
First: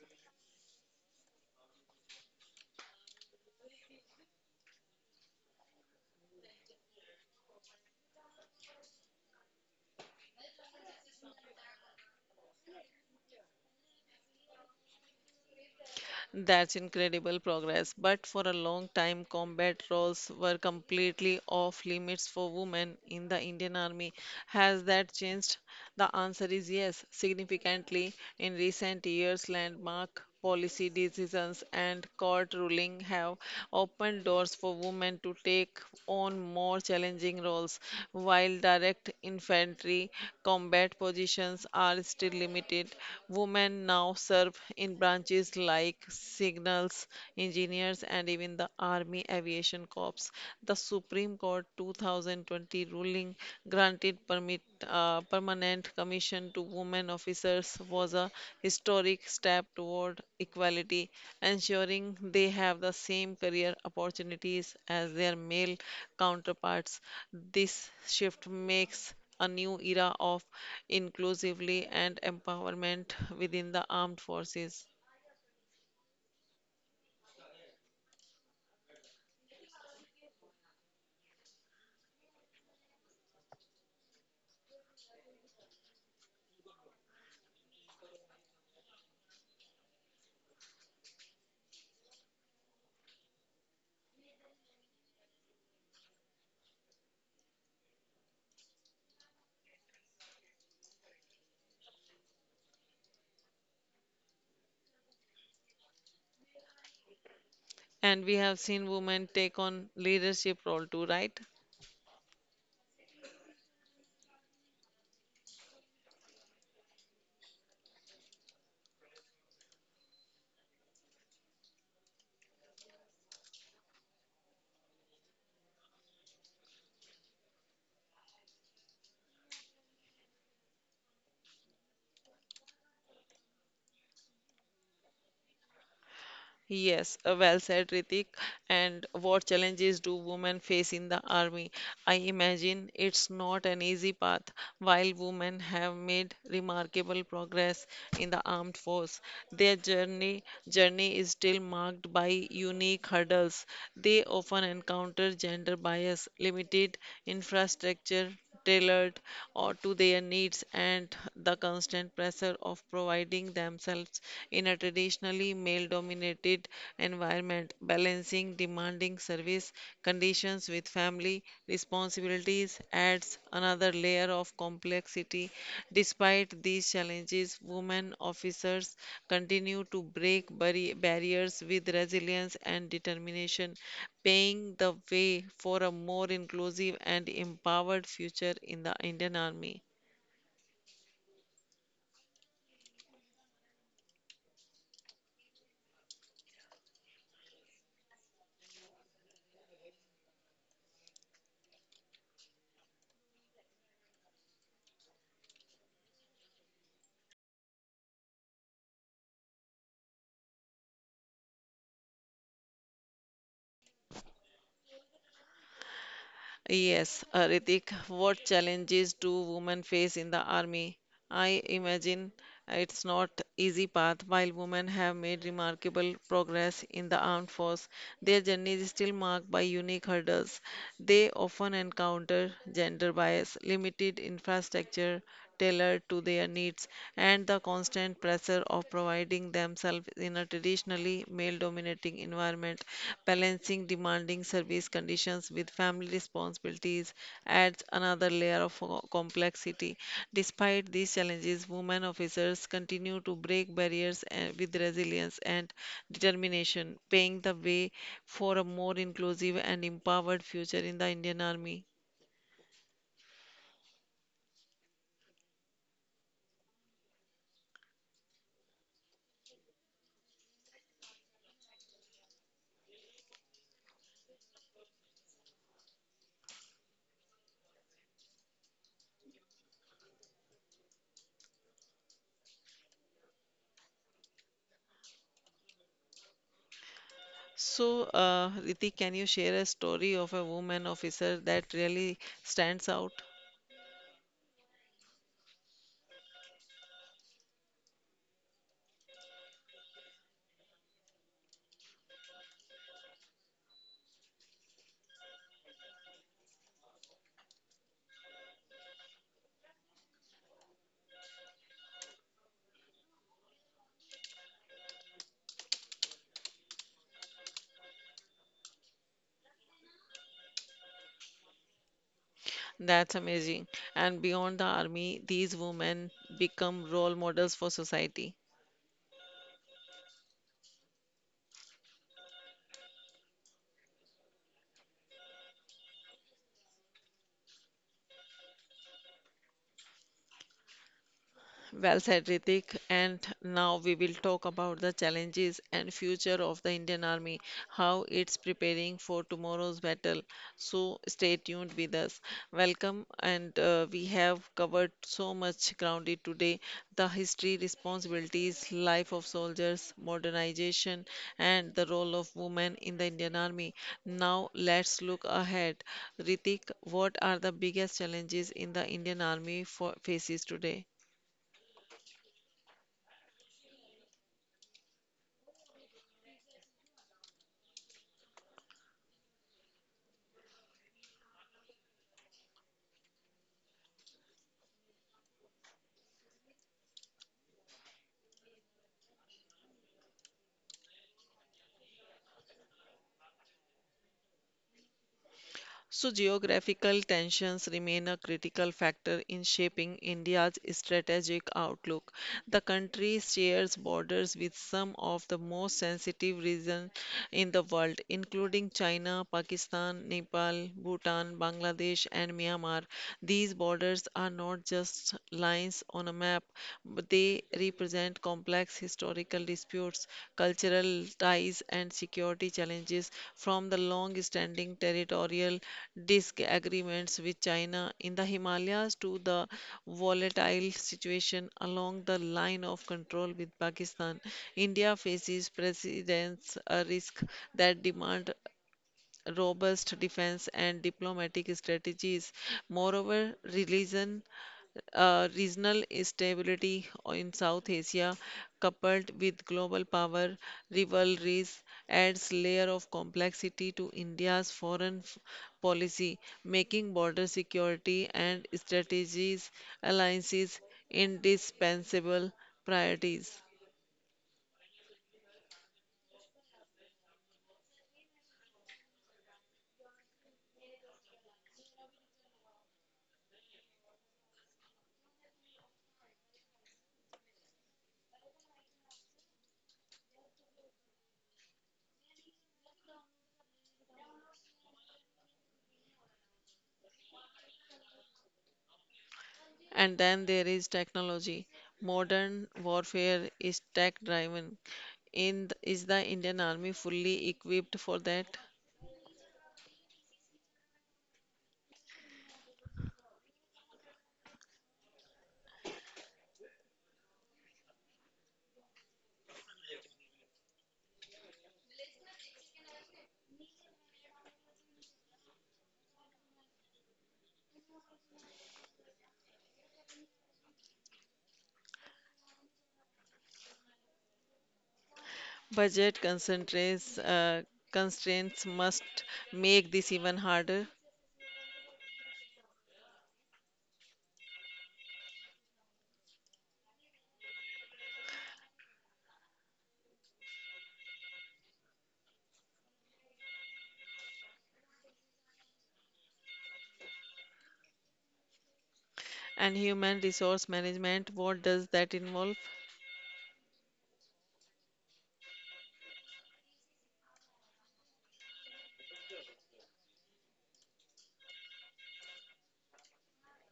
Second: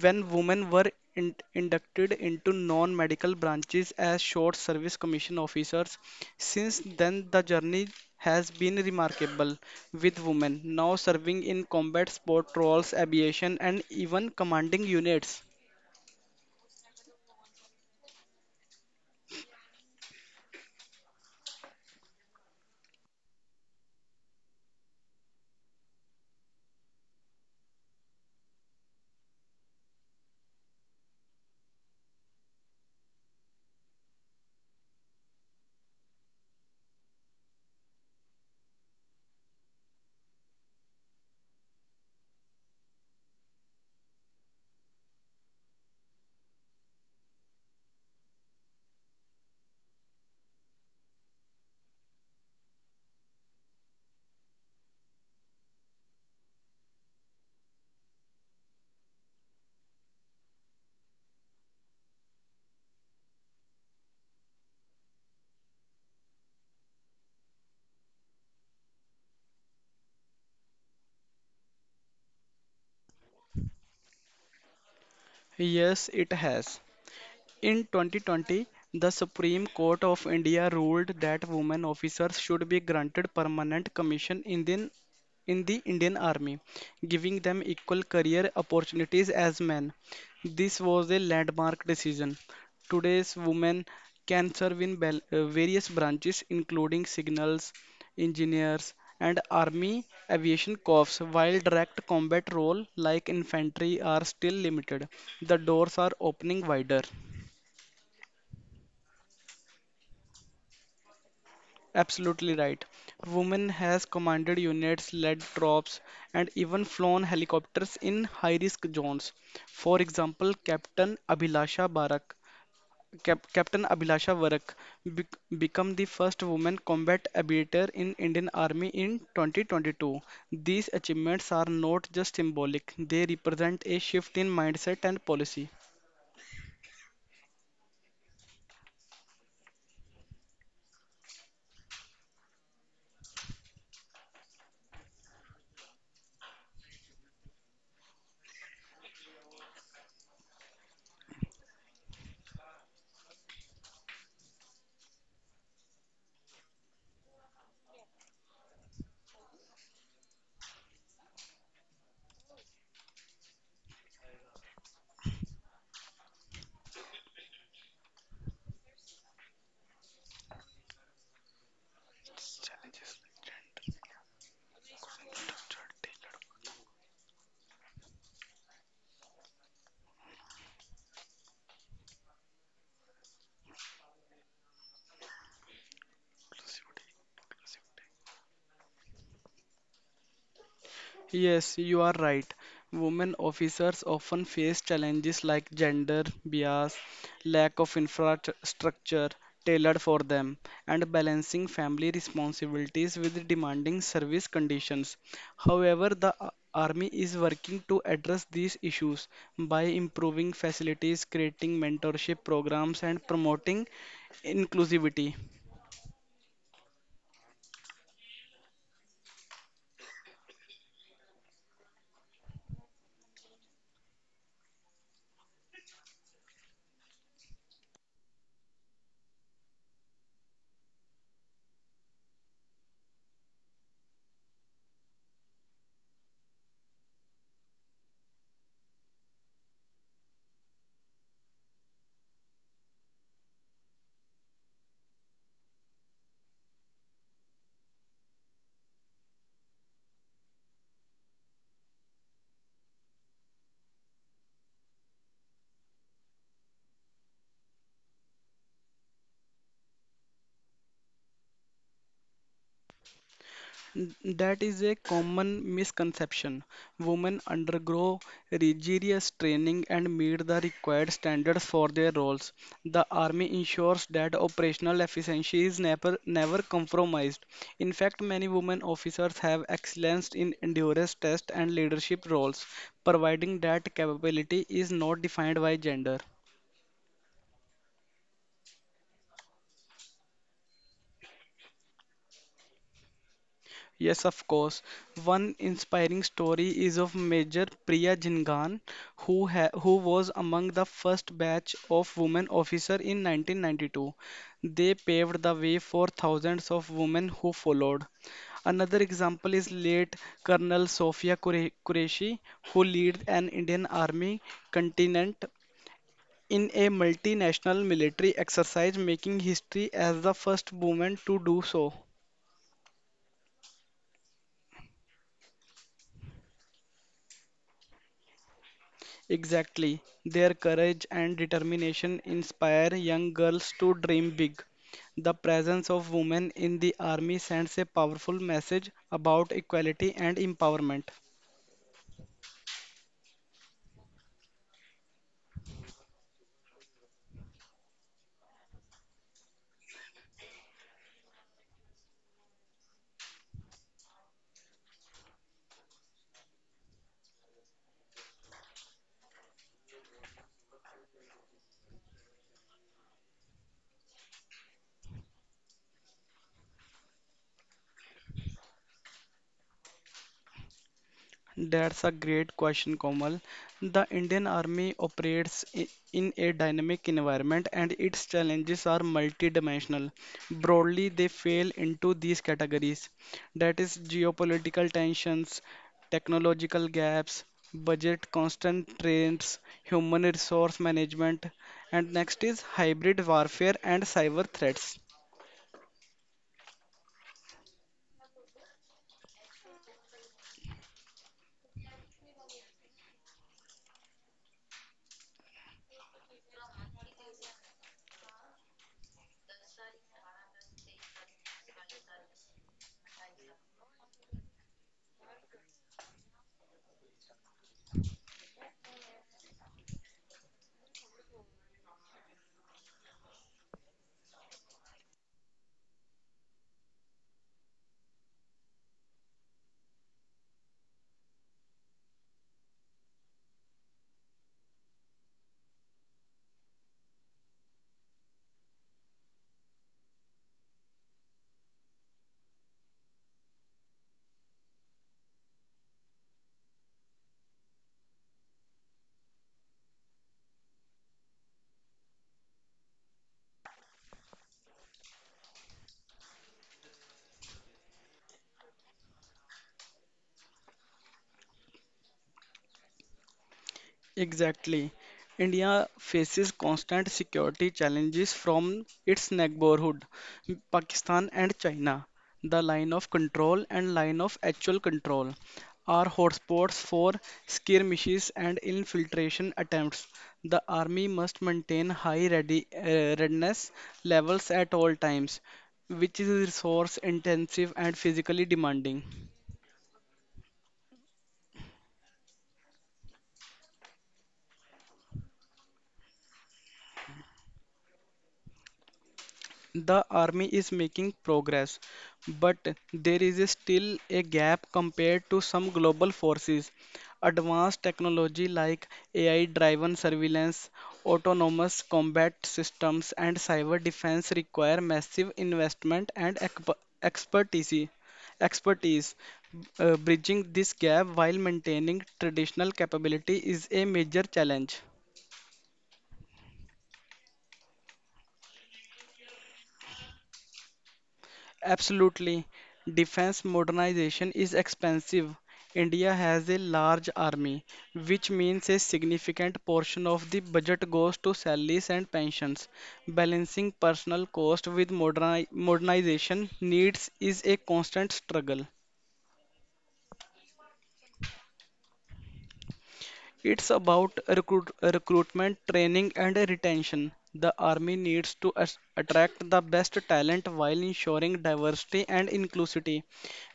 when women were in inducted into non medical branches as short service commission officers. Since then, the journey has been remarkable, with women now serving in combat sport roles, aviation, and even commanding units. That's incredible progress, but for a long time, combat roles were completely off limits for women in the Indian Army. Has that changed? The answer is yes, significantly. In recent years, landmark policy decisions and court ruling have opened doors for women to take on more challenging roles, while direct infantry combat positions are still limited. Women now serve in branches industries like signals engineers and even the Army Aviation Corps. The Supreme Court twenty twenty ruling granted permit, uh, permanent commission to women officers was a historic step toward equality, ensuring they have the same career opportunities as their male counterparts. This shift makes a new era of inclusively and empowerment within the armed forces. Yes, it has. In twenty twenty, the Supreme Court of India ruled that women officers should be granted permanent commission in the, in the Indian Army, giving them equal career opportunities as men. This was a landmark decision. Today's women can serve in bal- uh, various branches, including signals, engineers, and army aviation corps, while direct combat role like infantry are still limited. The doors are opening wider. And we have seen women take on leadership role too, right? Absolutely right. Women has commanded units, led troops, and even flown helicopters in high-risk zones. For example, Captain Abhilasha Barak, Cap Captain Abhilasha Varak bec become the first woman combat aviator in Indian Army in twenty twenty-two. These achievements are not just symbolic; they represent a shift in mindset and policy. Yes, uh, well said, Ritik. And what challenges do women face in the army? I imagine it's not an easy path. While women have made remarkable progress in the armed force, their journey journey is still marked by unique hurdles. They often encounter gender bias, limited infrastructure, tailored or to their needs and the constant pressure of providing themselves in a traditionally male dominated environment balancing demanding service conditions with family responsibilities adds another layer of complexity despite these challenges women officers continue to break barri- barriers with resilience and determination paving the way for a more inclusive and empowered future in the Indian Army. Yes, you are right. Women officers often face challenges like gender bias, lack of infrastructure tailored for them, and balancing family responsibilities with demanding service conditions. However, the a- Army is working to address these issues by improving facilities, creating mentorship programs, and promoting inclusivity. Yes, uh, Ritik, what challenges do women face in the army? I imagine it's not easy path. While women have made remarkable progress in the armed force, their journey is still marked by unique hurdles. They often encounter gender bias, limited infrastructure, tailored to their needs and the constant pressure of providing themselves in a traditionally male dominating environment. Balancing demanding service conditions with family responsibilities adds another layer of co- complexity. Despite these challenges, women officers continue to break barriers eh, with resilience and determination, paving the way for a more inclusive and empowered future in the Indian Army. N- That is a common misconception. Women undergo rigorous training and meet the required standards for their roles. The Army ensures that operational efficiency is never, never compromised. In fact, many women officers have excelled in endurance tests and leadership roles, providing that capability is not defined by gender. So, uh, Riti, can you share a story of a woman officer that really stands out? Yes, of course. One inspiring story is of Major Priya Jhingan, who ha who was among the first batch of women officer in nineteen ninety-two. They paved the way for thousands of women who followed. Another example is late Colonel Sofia Qure- Qureshi, who led an Indian Army contingent in a multinational military exercise, making history as the first woman to do so. That's amazing. And beyond the army, these women become role models for society. Exactly. Their courage and determination inspire young girls to dream big. The presence of women in the army sends a powerful message about equality and empowerment. Well said, Ritik. And now we will talk about the challenges and future of the Indian Army, how it's preparing for tomorrow's battle. So stay tuned with us. Welcome, and uh, we have covered so much grounded today: the history, responsibilities, life of soldiers, modernization, and the role of women in the Indian Army. Now let's look ahead. Ritik, what are the biggest challenges in the Indian Army for faces today? That's a great question, Komal. The Indian Army operates i- in a dynamic environment and its challenges are multidimensional. Broadly, they fall into these categories. That is geopolitical tensions, technological gaps, budget constraints, human resource management, and next is hybrid warfare and cyber threats. So, geographical tensions remain a critical factor in shaping India's strategic outlook. The country shares borders with some of the most sensitive regions in the world, including China, Pakistan, Nepal, Bhutan, Bangladesh, and Myanmar. These borders are not just lines on a map, but they represent complex historical disputes, cultural ties, and security challenges from the long standing territorial disagreements with China in the Himalayas to the volatile situation along the line of control with Pakistan. India faces precedents, a risk that demand robust defense and diplomatic strategies. Moreover, religion, uh, regional stability in South Asia, coupled with global power rivalries, adds layer of complexity to India's foreign f- policy, making border security and strategies alliances indispensable priorities. Exactly. India faces constant security challenges from its neighborhood, Pakistan and China. The line of control and line of actual control are hotspots for skirmishes and infiltration attempts. The army must maintain high ready, uh, readiness levels at all times, which is resource intensive and physically demanding. And then there is technology. Modern warfare is tech driven. In th- is the Indian Army fully equipped for that? The army is making progress, but there is still a gap compared to some global forces. Advanced technology like A I driven surveillance, autonomous combat systems, and cyber defense require massive investment and exp- expertise. Expertise. Uh, bridging this gap while maintaining traditional capability is a major challenge. Budget constraints, uh, constraints must make this even harder. Absolutely. Defense modernization is expensive. India has a large army, which means a significant portion of the budget goes to salaries and pensions. Balancing personal cost with moderni modernization needs is a constant struggle. And human resource management, what does that involve? It's about recruit, recruitment, training, and retention. The army needs to as- attract the best talent while ensuring diversity and inclusivity.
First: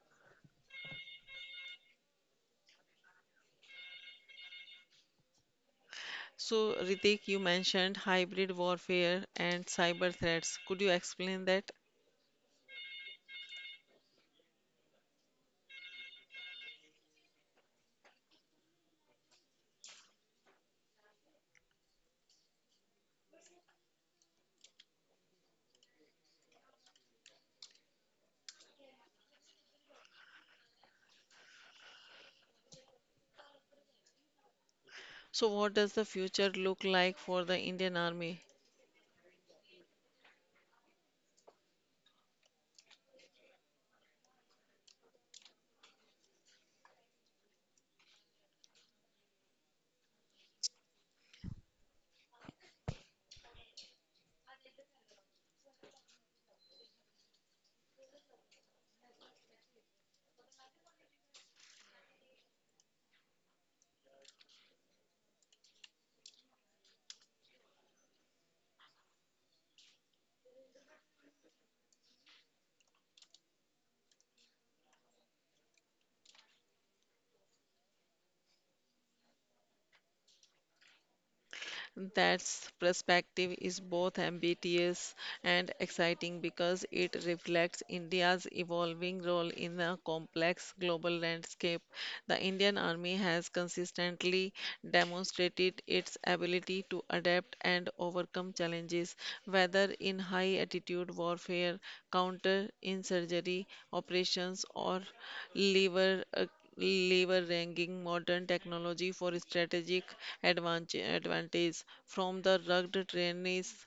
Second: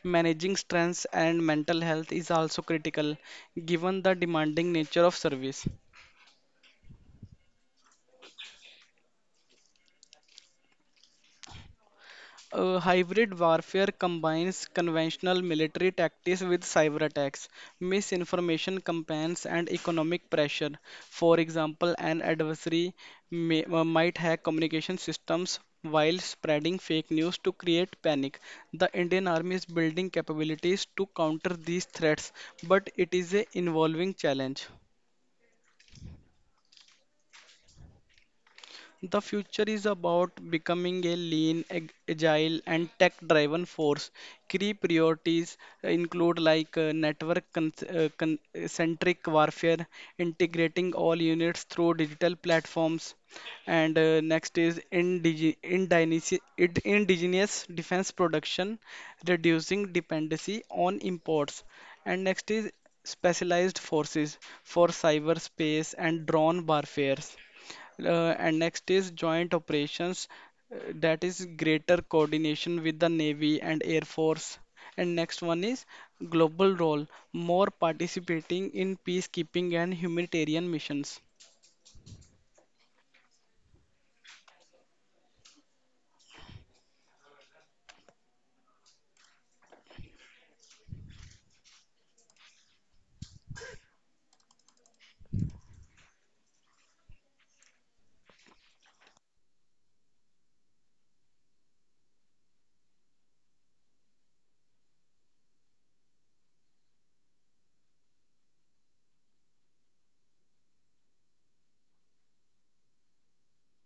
Managing stress and mental health is also critical, given the demanding nature of service. So, Ritik, you mentioned hybrid warfare and cyber threats. Could you explain that? Uh, hybrid warfare combines conventional military tactics with cyber attacks, misinformation campaigns, and economic pressure. For example, an adversary may, uh, might hack communication systems while spreading fake news to create panic. The Indian Army is building capabilities to counter these threats, but it is a evolving challenge. So, what does the future look like for the Indian Army? The future is about becoming a lean, ag- agile, and tech-driven force. Key priorities include like, uh, network con- uh, con- centric warfare, integrating all units through digital platforms, and, uh, next is indige- indigeni- id- indigenous defense production, reducing dependency on imports, and next is specialized forces for cyberspace and drone warfares, uh, and next is joint operations, uh, that is greater coordination with the Navy and Air Force. And next one is global role, more participating in peacekeeping and humanitarian missions. That perspective is both ambitious and exciting because it reflects India's evolving role in a complex global landscape. The Indian Army has consistently demonstrated its ability to adapt and overcome challenges, whether in high altitude warfare, counter insurgery operations, or lever leveraging modern technology for strategic advantage, advantage from the rugged trainees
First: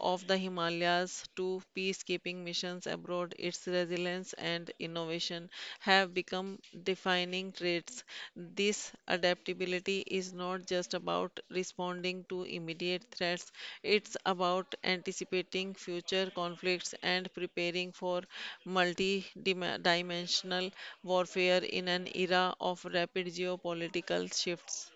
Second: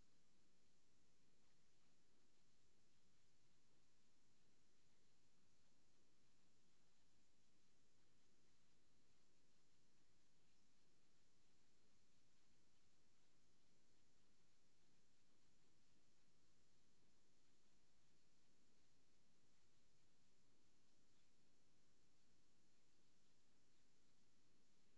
of the Himalayas to peacekeeping missions abroad, its resilience and innovation have become defining traits. This adaptability is not just about responding to immediate threats, it's about anticipating future conflicts and preparing for multi-dimensional warfare in an era of rapid geopolitical shifts.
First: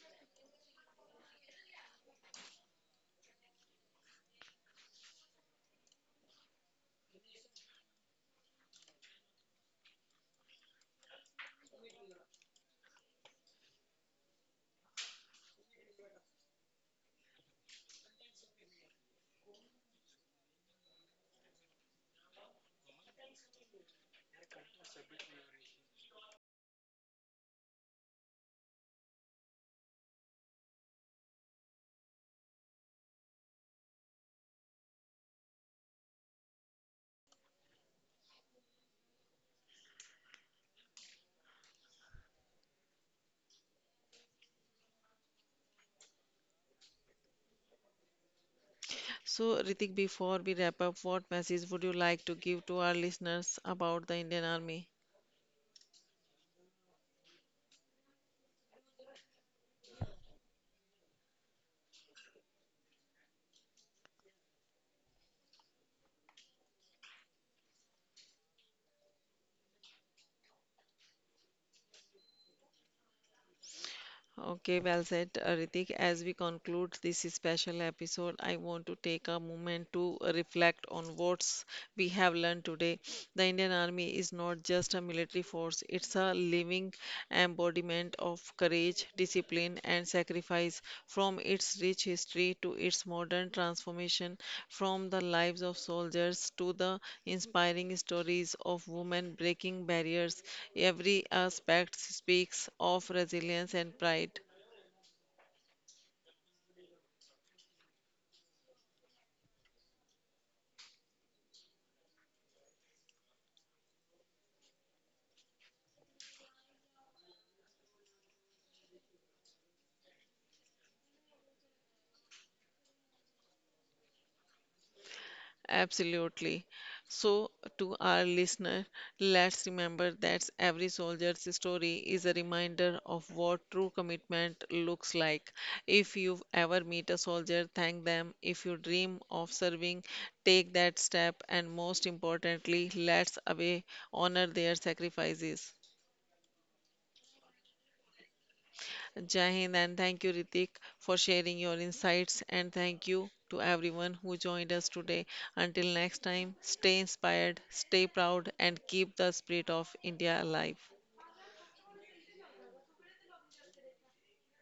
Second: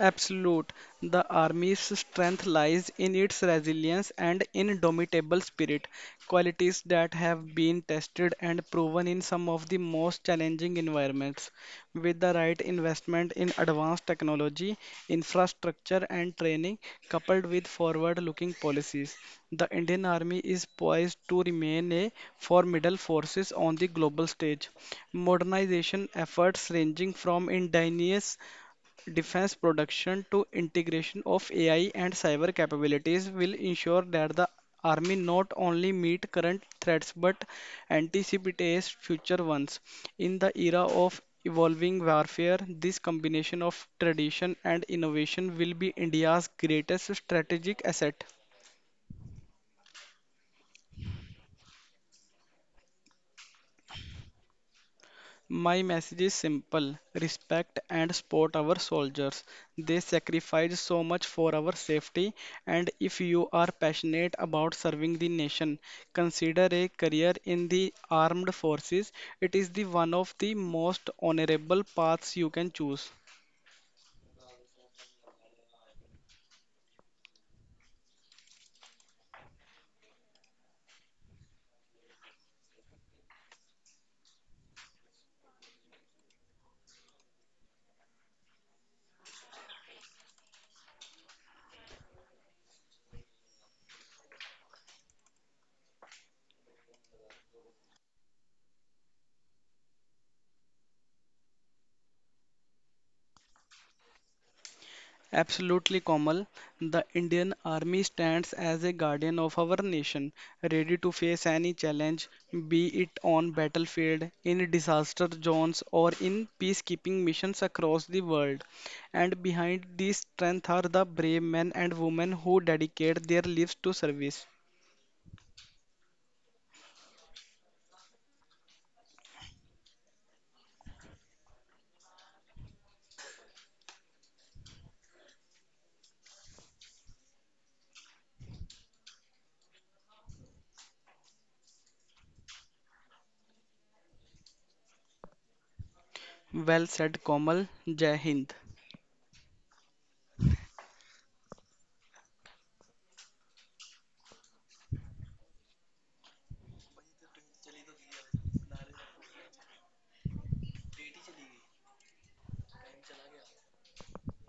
Absolute. The army's strength lies in its resilience and indomitable spirit, qualities that have been tested and proven in some of the most challenging environments. With the right investment in advanced technology, infrastructure, and training, coupled with forward looking policies, the Indian Army is poised to remain a formidable force on the global stage. Modernization efforts ranging from indigenous defense production to integration of A I and cyber capabilities will ensure that the army not only meet current threats but anticipates future ones. In the era of evolving warfare, this combination of tradition and innovation will be India's greatest strategic asset. So, Ritik, before we wrap up, what message would you like to give to our listeners about the Indian Army? My message is simple: respect and support our soldiers. They sacrifice so much for our safety, and if you are passionate about serving the nation, consider a career in the armed forces. It is the one of the most honorable paths you can choose. Okay, well said, uh, Ritik. As we conclude this special episode, I want to take a moment to reflect on what we have learned today. The Indian Army is not just a military force, it's a living embodiment of courage, discipline discipline and sacrifice, from its rich history to its modern transformation, from the lives of soldiers to the inspiring stories of women breaking barriers. Every aspect speaks of resilience and pride. Absolutely, Komal. The Indian Army stands as a guardian of our nation, ready to face any challenge, be it on battlefield, in disaster zones, or in peacekeeping missions across the world. And behind this strength are the brave men and women who dedicate their lives to service. Absolutely. So, to our listener, let's remember that every soldier's story is a reminder of what true commitment looks like. If you ever meet a soldier, thank them. If you dream of serving, take that step. And most importantly, let's away honor their sacrifices. Well said, Komal. Jai Hind. Jai Hind and thank you, Ritik, for sharing your insights. And thank you to everyone who joined us today. Until next time, stay inspired, stay proud, and keep the spirit of India alive.